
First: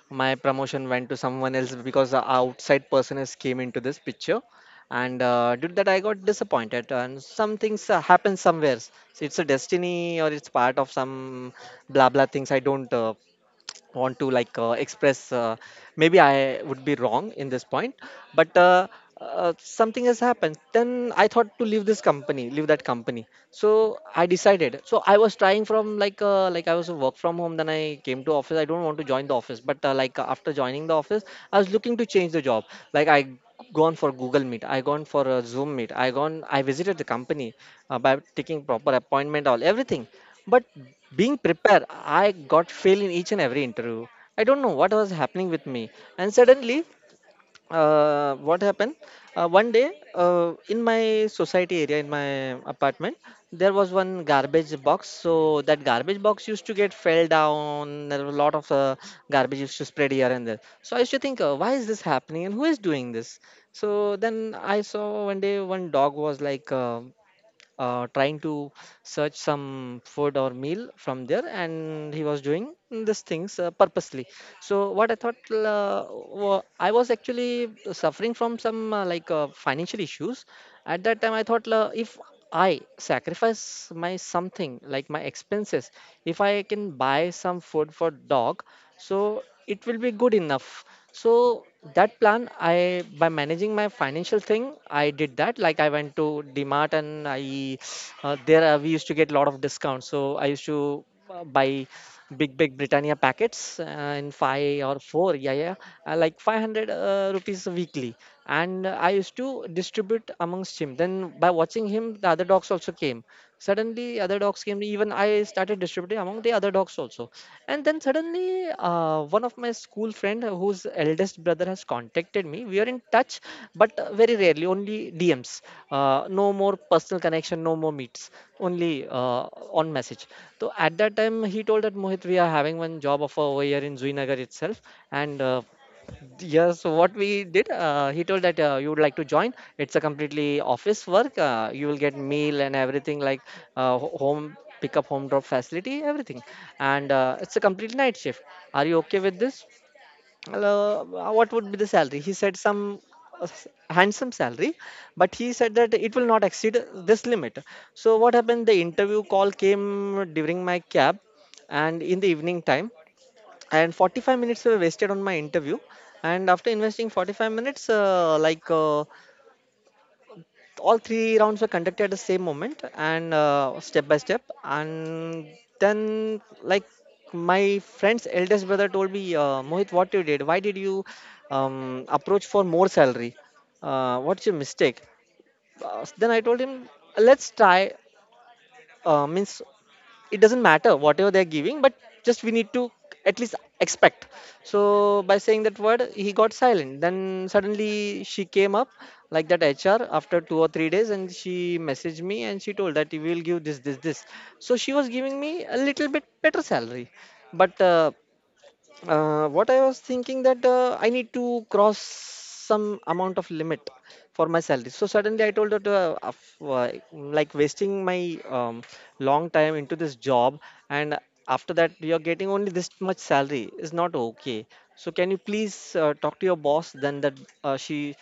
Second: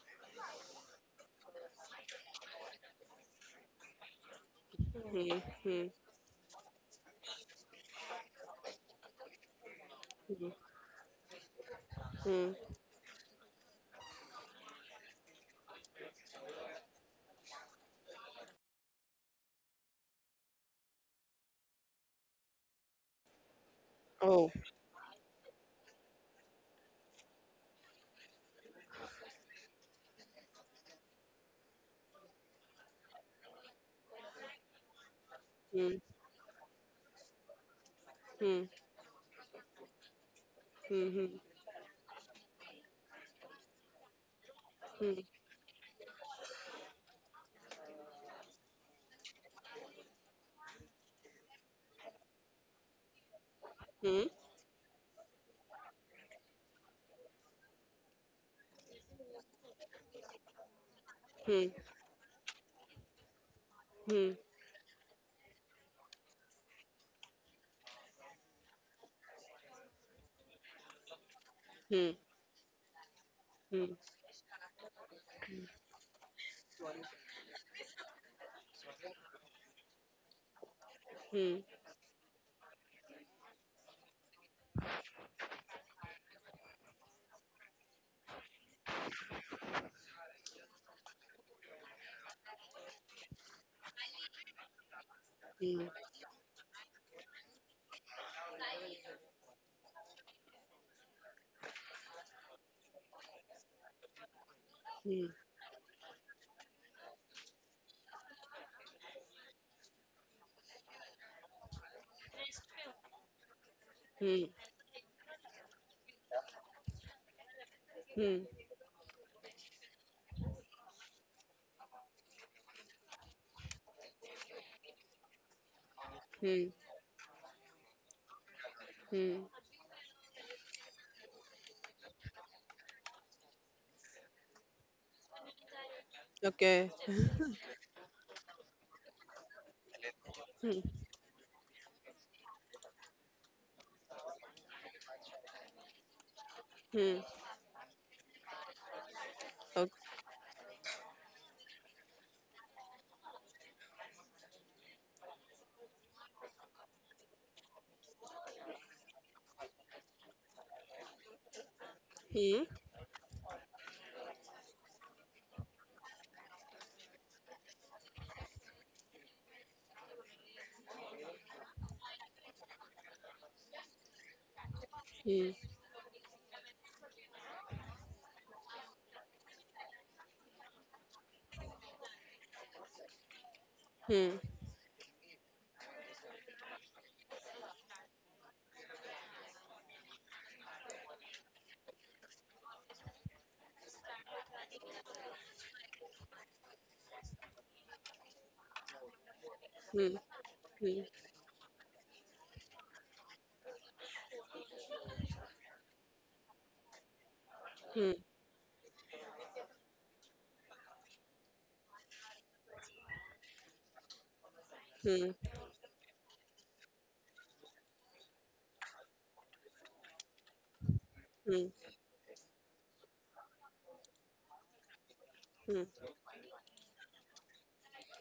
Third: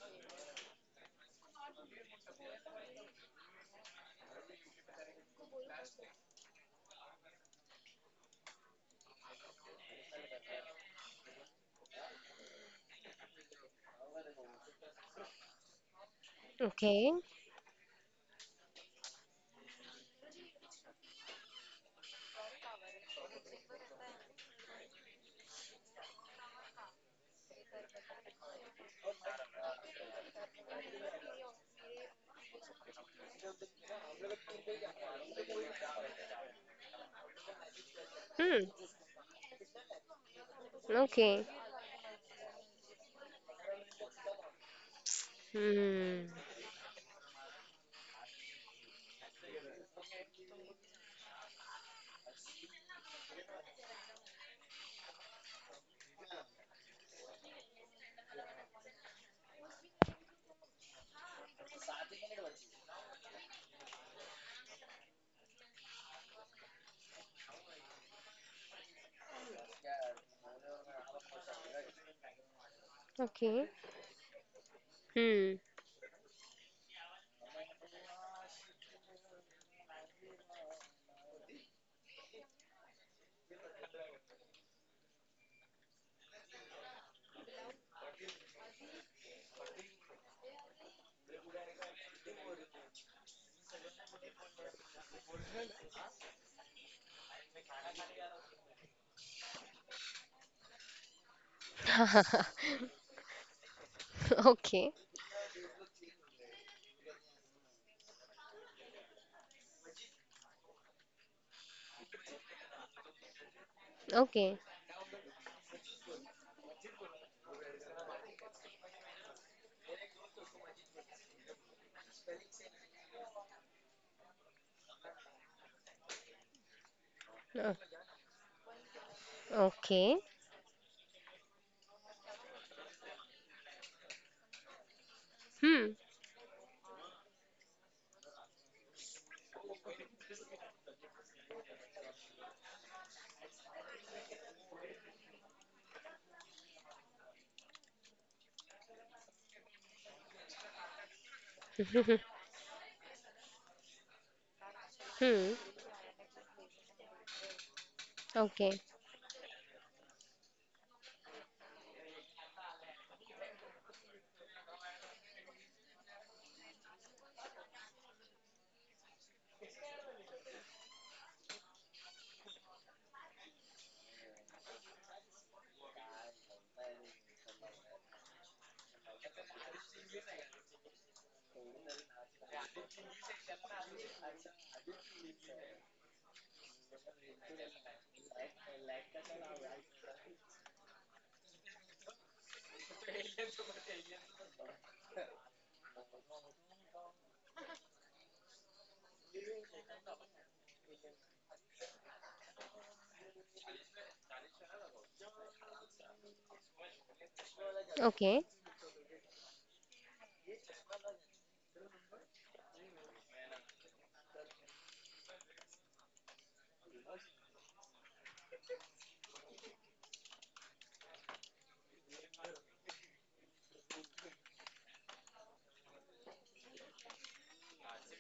my promotion went to someone else because a outside person has came into this picture. Hmm, And hmm, due to that, I got disappointed. And some things happen somewhere. So it's a destiny hmm, or it's part of some blah blah things. hmm. I don't want to express maybe I would Okay. be wrong in this point. But something has happened. Then I thought to leave that company, so I Oh. decided. So I was trying from like I was work from home, then I came to office. I don't want to join the office, but like after joining the office, I was looking to change the job. Like I gone for Google Meet, I gone for a Zoom meet, Hmm, I gone, I visited the company, by taking hmm, Hmm. proper appointment, all everything, but hmm, hmm, being Okay. prepared, I got fail in each and every interview. I don't know what was hmm, happening with me. Hmm. And suddenly, what happened? One day, in my society area, in my apartment, there was hmm, one hmm, garbage box. So that garbage box used to get fell down. There were a lot of garbage used to spread here and there. So I used to think, why is this happening and who is doing this? So hmm, then I saw one day one dog was trying to search some food or meal from there, hmm, hmm, and he was doing these Okay. things hmm, hmm, purposely. So what I Hmm. thought, I was actually suffering from some financial issues at that time. hmm, I thought if I sacrifice my something, like my expenses, if I can buy some food for dog, so it will be good enough. So that plan, I by managing my financial thing, I did that. Like I went to DMart and I, there we used to get a lot of discounts, so I used to buy [laughs] big big Britannia packets in 5 Okay. or 4, yeah, yeah, like 500 rupees weekly, and I used to distribute amongst him. Then by watching him, the other dogs also came. Suddenly other Okay. dogs came, even I started distributing among the other dogs also. And then hmm, hmm, suddenly one of my school friend, whose eldest brother has contacted me, we are in touch, but very rarely, only DMs, no hmm, more personal connection, Uh, no more meets, only hmm. On okay. message. So at that time he told that, Mohit, we are having one job offer over here in Zuinagar itself. And Hmm. yeah, Okay. so what [laughs] we did, he told that you would like to join. It's a completely Hmm, office work. You will get meal and everything, like home pickup, home drop facility, everything. And hmm, it's a complete night shift. Are you okay with this? ok- Well, uh, what would be the salary? He [laughs] said some uh, s- handsome salary, but he Hmm. said that it will not exceed this limit. So what happened? The Okay. interview call came during my cab, and in the evening time, and 45 minutes were wasted on my interview. And after investing 45 minutes, all three rounds were conducted at the same moment, and step by step. And hmm, then like my friend's eldest brother told me, Mohit, what you did, why did you approach for more salary, hmm, what's your mistake? Uh, then I told him, let's try, means it doesn't matter whatever they're giving, but just we need to at least expect. So by saying that word, he got silent. Then suddenly she came up, like that HR, hmm, after two or three hmm, days, and she messaged me, and she told that we will give this, this, this. So she was giving me a little bit better salary. But hmm, hmm, Okay. What I was thinking, that I need to cross some amount of limit for my salary. So hmm, hmm, suddenly I told her to, like wasting my long time into this job, and after that you're getting only this much salary, is not okay. So can you please talk to your boss? Then that she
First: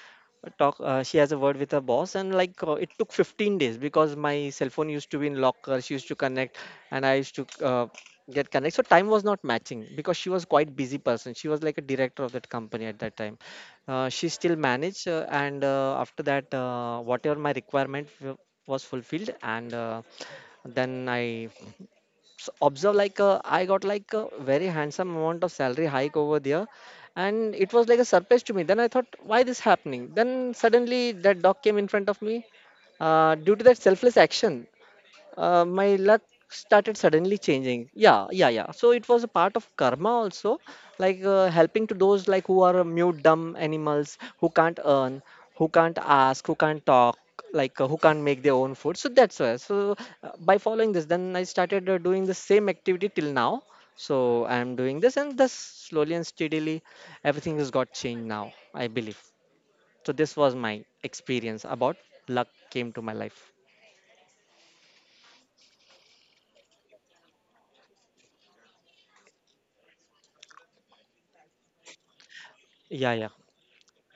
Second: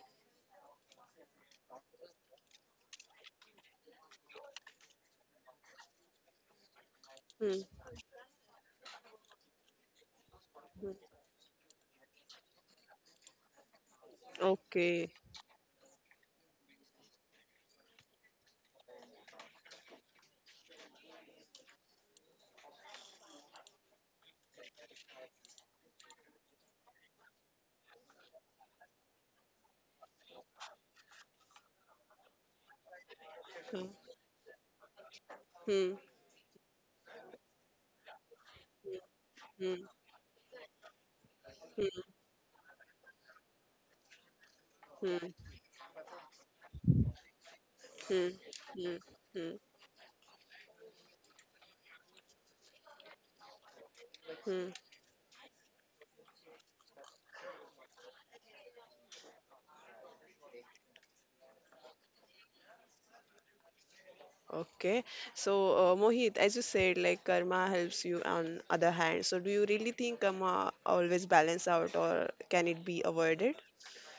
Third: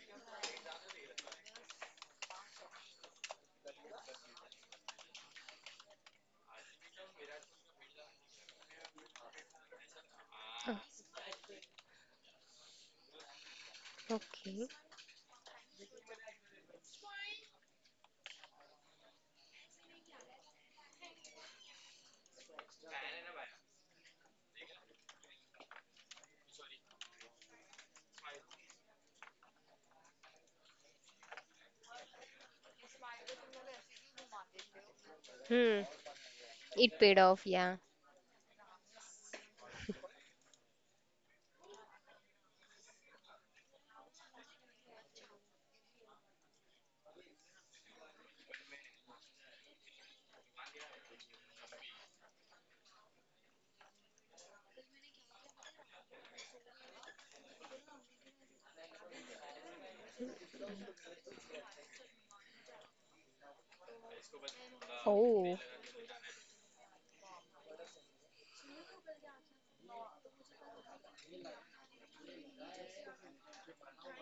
talk she has a word with her boss, and it took 15 days because my cell phone used to be in locker. She used to connect, and I used to hmm, hmm, get connect, so time was not matching because she was Uh, quite busy hmm. person. She was like a director of that company at that time. She still okay. managed, Okay. and after that whatever my was fulfilled. And then I s- observe like I got like a very handsome amount of salary hike over there, and it was like a surprise to me. Then I thought, why this happening? Then suddenly that dog came in front of me. Due to Hmm, that selfless action, Hmm. Hmm, my luck It started paid off. suddenly Yeah. changing. Yeah, yeah, yeah, so it was a part of karma also, like helping hmm, to those, like, who are mute dumb animals, who can't hmm, hmm, earn, who can't ask, who can't talk, who hmm, can't make their own hmm, food. So that's hmm, why. So by following this, then I started doing the same activity till now. So I hmm. am doing this, and thus slowly and steadily everything has got changed now, I believe. So this was my experience about luck came to my life. Okay. So, Oh. Mohit, as you said, like karma helps you on other hand. So do you really think karma always balance out or can it be Yeah, yeah. avoided?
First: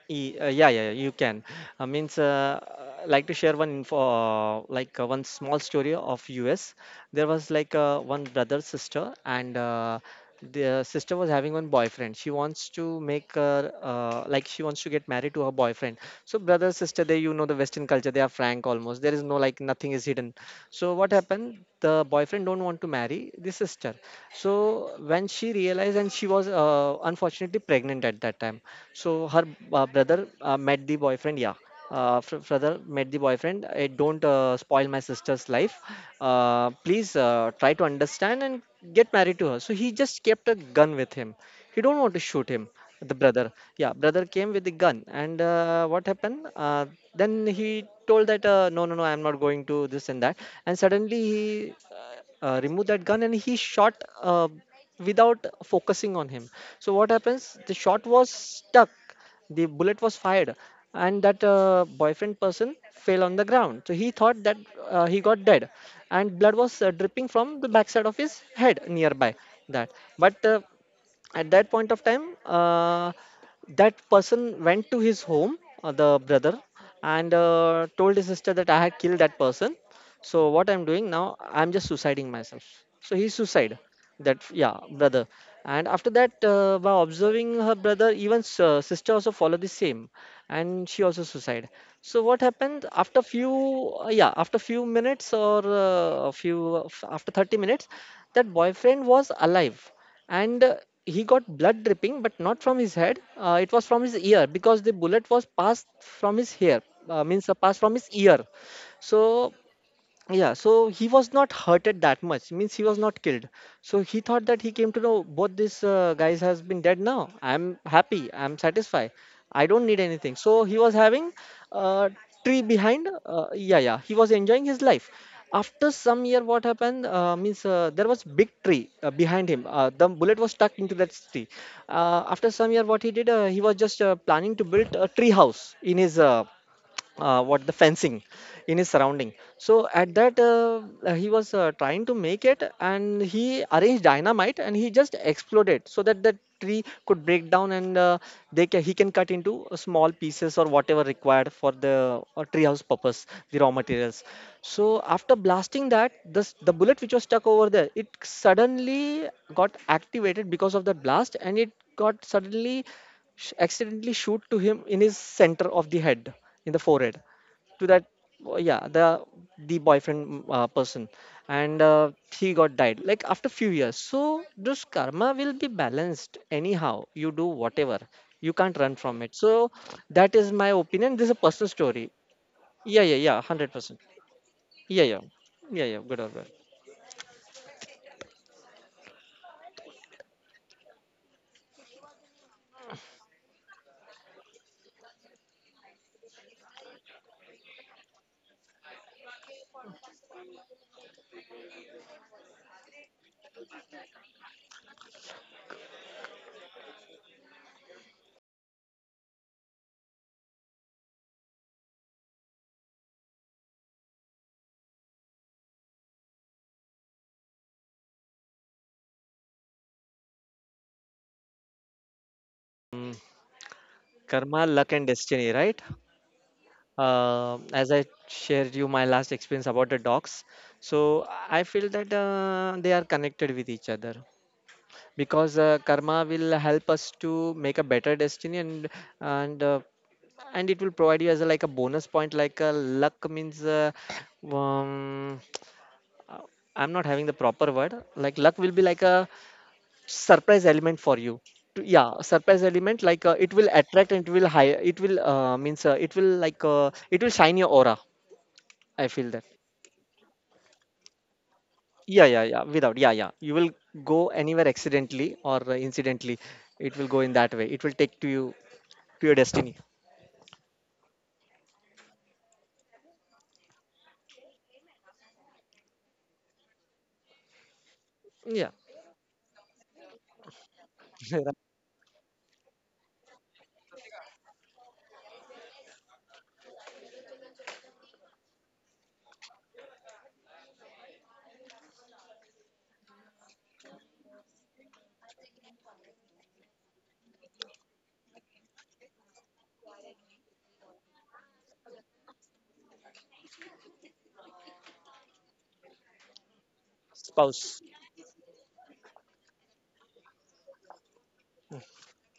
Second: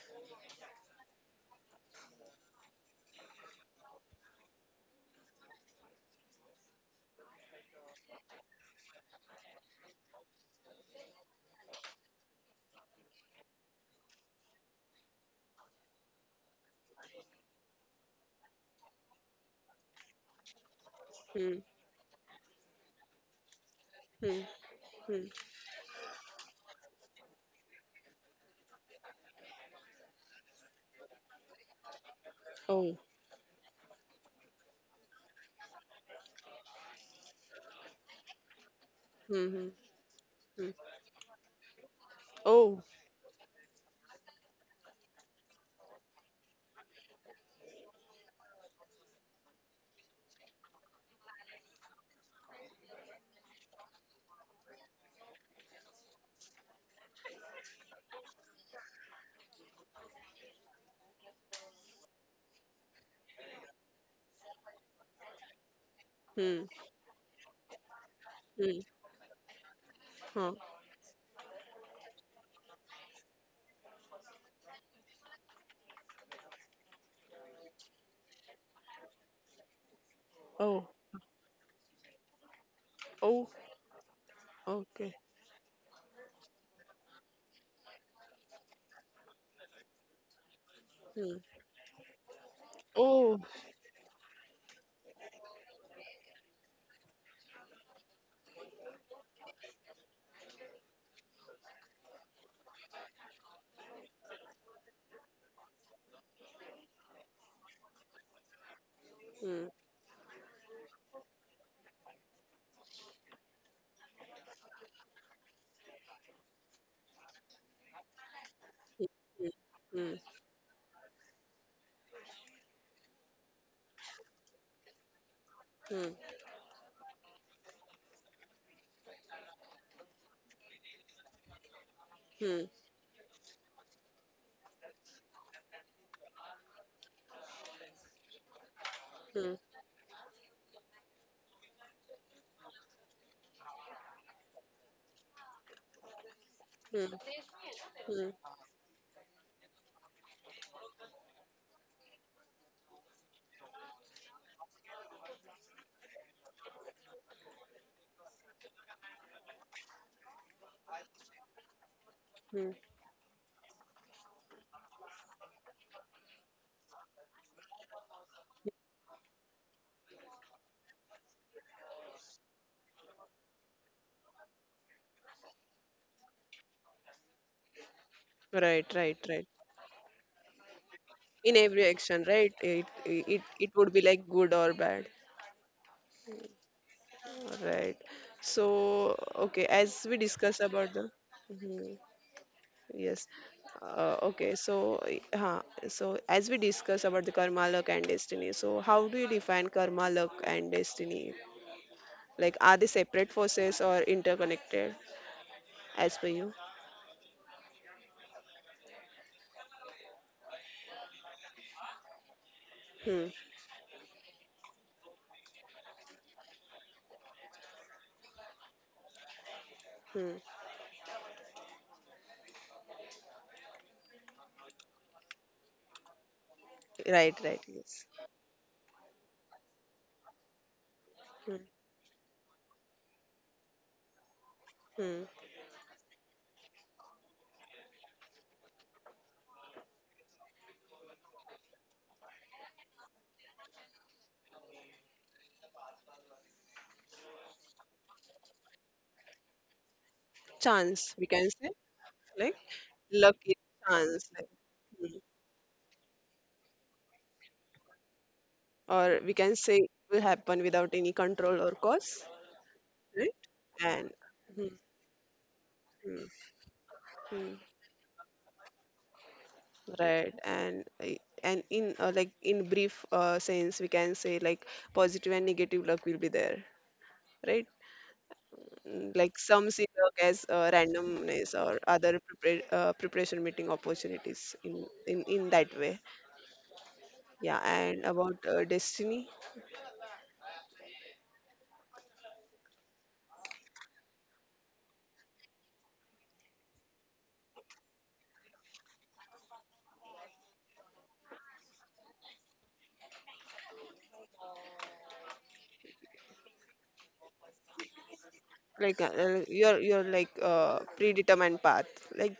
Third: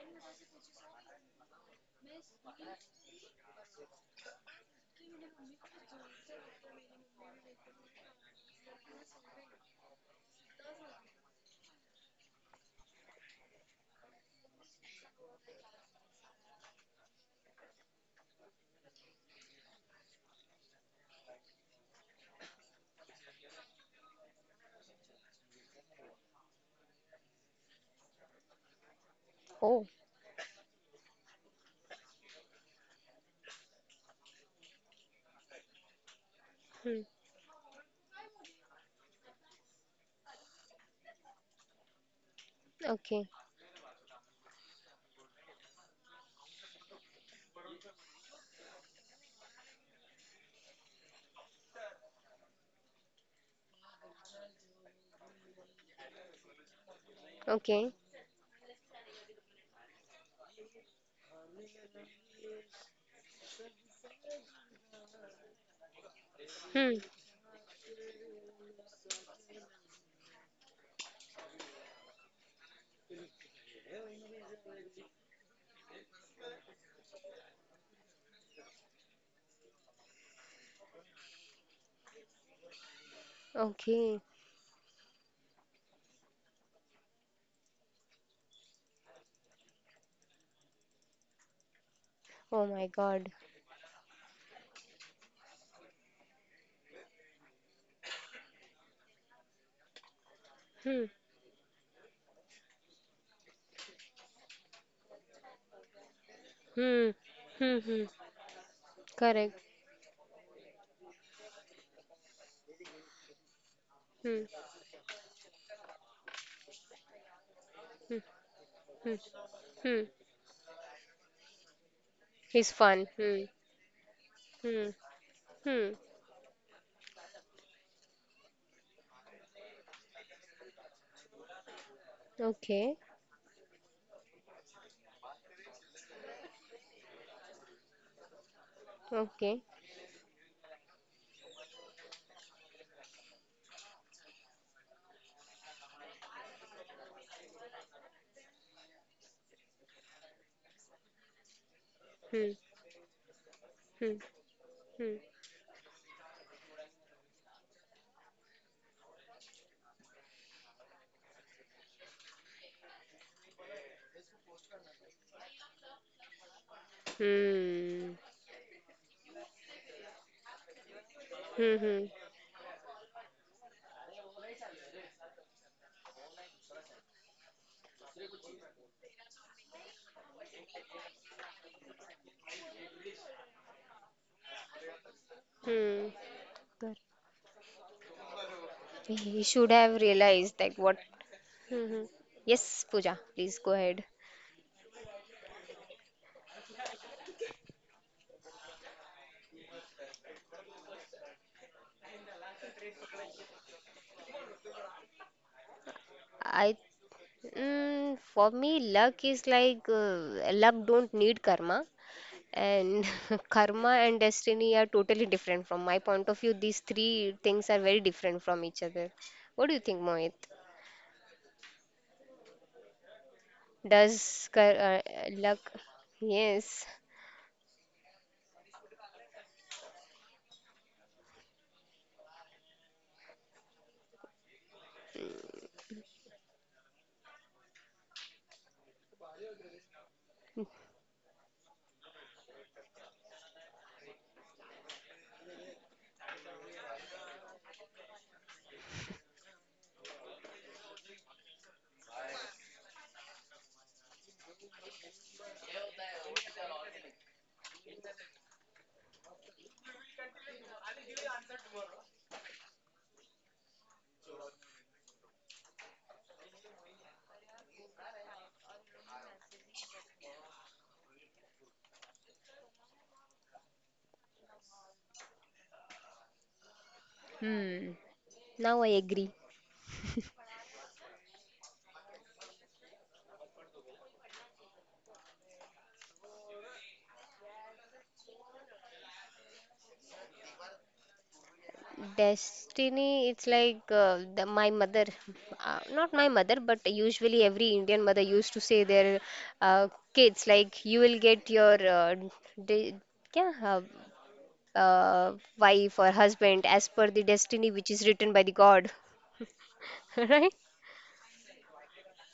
Yeah, yeah, yeah, you can. I means like to share one info, like one small story of US. There was one brother sister, and the sister was having one boyfriend. She wants to make her like, she wants to get married to her boyfriend. So, brother sister, they, you know, the Western culture, they are frank almost. There is no, like, nothing is hidden. So what Hmm. happened? The boyfriend don't want to marry the sister. Hmm. So Hmm. when she realized, and she was unfortunately pregnant at that time, so her Oh. Brother met the boyfriend. Yeah, brother Oh. met the boyfriend. I don't spoil my sister's life. Hmm. Please try to understand and get Hmm. married to her. Hmm. So he just kept a Hmm. gun with him. He don't want to shoot him, Oh. the Okay. brother. Yeah, brother came with the gun, and what happened? uh, then he told that, no, no, no, I'm not going to this and that. And suddenly he uh, removed that gun and he shot uh, without focusing on him. So what happens, the Okay. shot was stuck, the bullet was fired, and that boyfriend person fell on the ground. So he thought that he got dead, and Hmm. blood was Hmm. Dripping from the backside of his Hmm. head nearby that. But Huh. At that point of time, that person went to his home, the brother, and told his sister that, I had killed that person, so what Oh. I'm doing now, I'm just suiciding myself. So he Oh. suicide, Okay. that yeah Okay. brother. And after that, by observing her brother, even sister also followed the same, and she also Hmm. suicide. So what Oh my happened after God. Oh. few, yeah, after few minutes, or after 30 minutes, that boyfriend was alive. And Hmm. he got blood dripping, but not from his head. It was from his ear, because the bullet was passed from his hair, Hmm. Means passed Hmm. from his Hmm. ear. So Correct. Hmm. yeah, so he was not hurted that much. Means he was not killed. So he thought Hmm. that, he came to know both these guys has been dead now. I'm Hmm. happy, I'm satisfied, Hmm. Hmm. I don't need Hmm. Hmm. anything. So he was having a tree It's behind. fun. Hmm. Yeah, yeah. He was enjoying his Hmm. life. After Hmm. Hmm. some year, what happened? Means there was big tree behind him. The bullet was stuck into that tree. After Hmm. some Okay. year, what he did? He was just planning to build a tree house in his what, the fencing in his surrounding. Hmm. Okay. So at that, he was trying to make it, and he arranged dynamite and he just exploded, so that the tree Hmm. could break down, and Hmm. He can cut into small pieces, or whatever required for the Hmm. treehouse purpose, the raw Hmm. materials. So Hmm. after blasting that, this, the bullet which was stuck over there, it suddenly got activated because of that blast, and it got Hmm. suddenly accidentally shoot to him in his center of the head, in the forehead, to that, Hmm. yeah, the boyfriend person. and Hmm. uh, he got died, like, after few years. So this karma will be balanced, anyhow you do whatever, you can't Right. run Right. from it. Right. So that is my opinion, this is a In personal every story. action, right? It Yeah, yeah, yeah, it would 100%. be like good or Yeah, bad. yeah. Hmm. Yeah, yeah, Hmm. good or bad. Correct. Right. [laughs] So, He okay, should have as we realized discuss like about what. the mhm, Hmm. Yes, Pooja, yes. please go ahead. Okay, so huh, so as we discuss about the karma, luck, and destiny, so how do you define karma, luck, and destiny? Like, are they separate forces or interconnected as per you? I, mm, for me, luck is like luck don't need karma, and Hmm, [laughs] karma and destiny are totally different from my point of view. These three things are very different from each other. What do you think, Mohit? hmm. Does Karma, luck and destiny, luck? right? Yes. Right, right, As I yes. shared you my last experience about the dogs, so Hmm, I feel that they are connected with each other, hmm. because karma will help us to make a better destiny, and uh, and it will provide you as a, like a bonus point, like a luck, means um, uh, I'm not having the proper word. Like, luck will be like a surprise element Chance, for we you. can say, Yeah, like surprise element, like luck is it will attract and chance, it like, will hire, it hmm. will means it will like it will shine your aura. I Or we feel that, can say it will happen without any control or cause, yeah, yeah, yeah, without, yeah, right? yeah, you will And go anywhere accidentally or mm, incidentally, it will go in that mm, way, it will take to you to your destiny. right, and and in like in brief sense, we can say like positive and negative luck will be there, right? Hmm. Yeah. Now I Mm, agree. like some see luck as randomness [laughs] or other preparation meeting opportunities in in that way. Yeah, and about destiny, Destiny, it's like my mother, not my mother, but usually every Indian mother used to say their uh, kids, like, you will get your de- kya, uh, uh, wife or husband as per the destiny Spouse. which is written by the God, like your [laughs] like right? Predetermined path, like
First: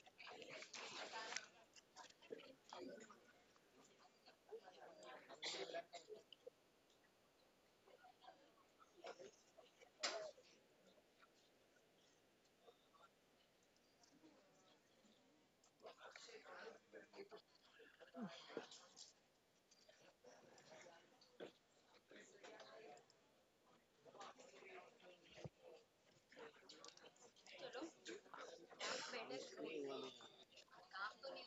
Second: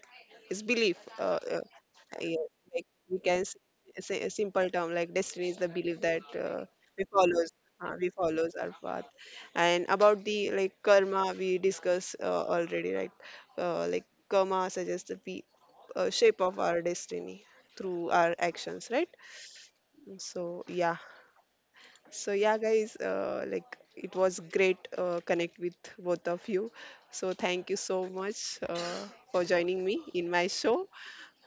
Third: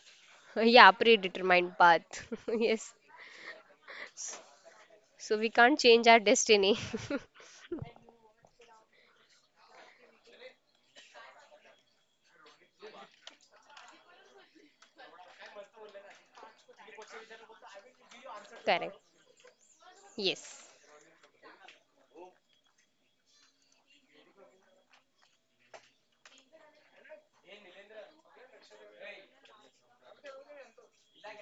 it's Yeah, belief, predetermined path. yeah, [laughs] like Yes. Say a simple term like So destiny we is the can't belief change that our destiny. we [laughs] follows we follows our path. And about the like karma we discussed already, like karma suggests the shape of our destiny through our actions, Correct. right? So Yes. yeah, so yeah, guys, like it was great connect with both of you. So thank you so much for joining me in my show.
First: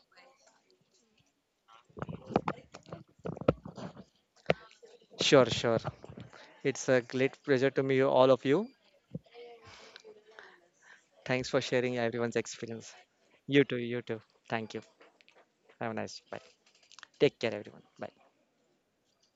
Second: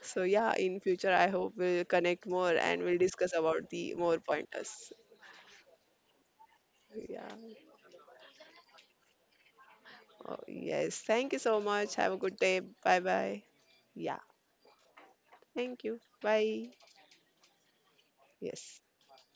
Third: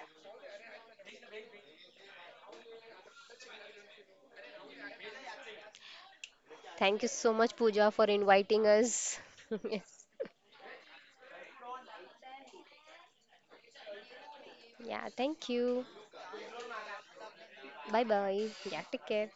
So yeah, in future I hope we'll connect more and we'll discuss about the more pointers. Sure, sure, it's a Thank you Yeah. so great much, pleasure to Pooja, meet for you, all of inviting you. us. [laughs] Yes. Oh, yes. Thank you Thanks so for much. sharing Have a everyone's good day. experience. Bye bye. You too, you Yeah. too. Thank you. Yeah, thank Thank you. Have a you. nice bye. Bye. Take care everyone, Bye bye. bye. Yes. Yeah, take care.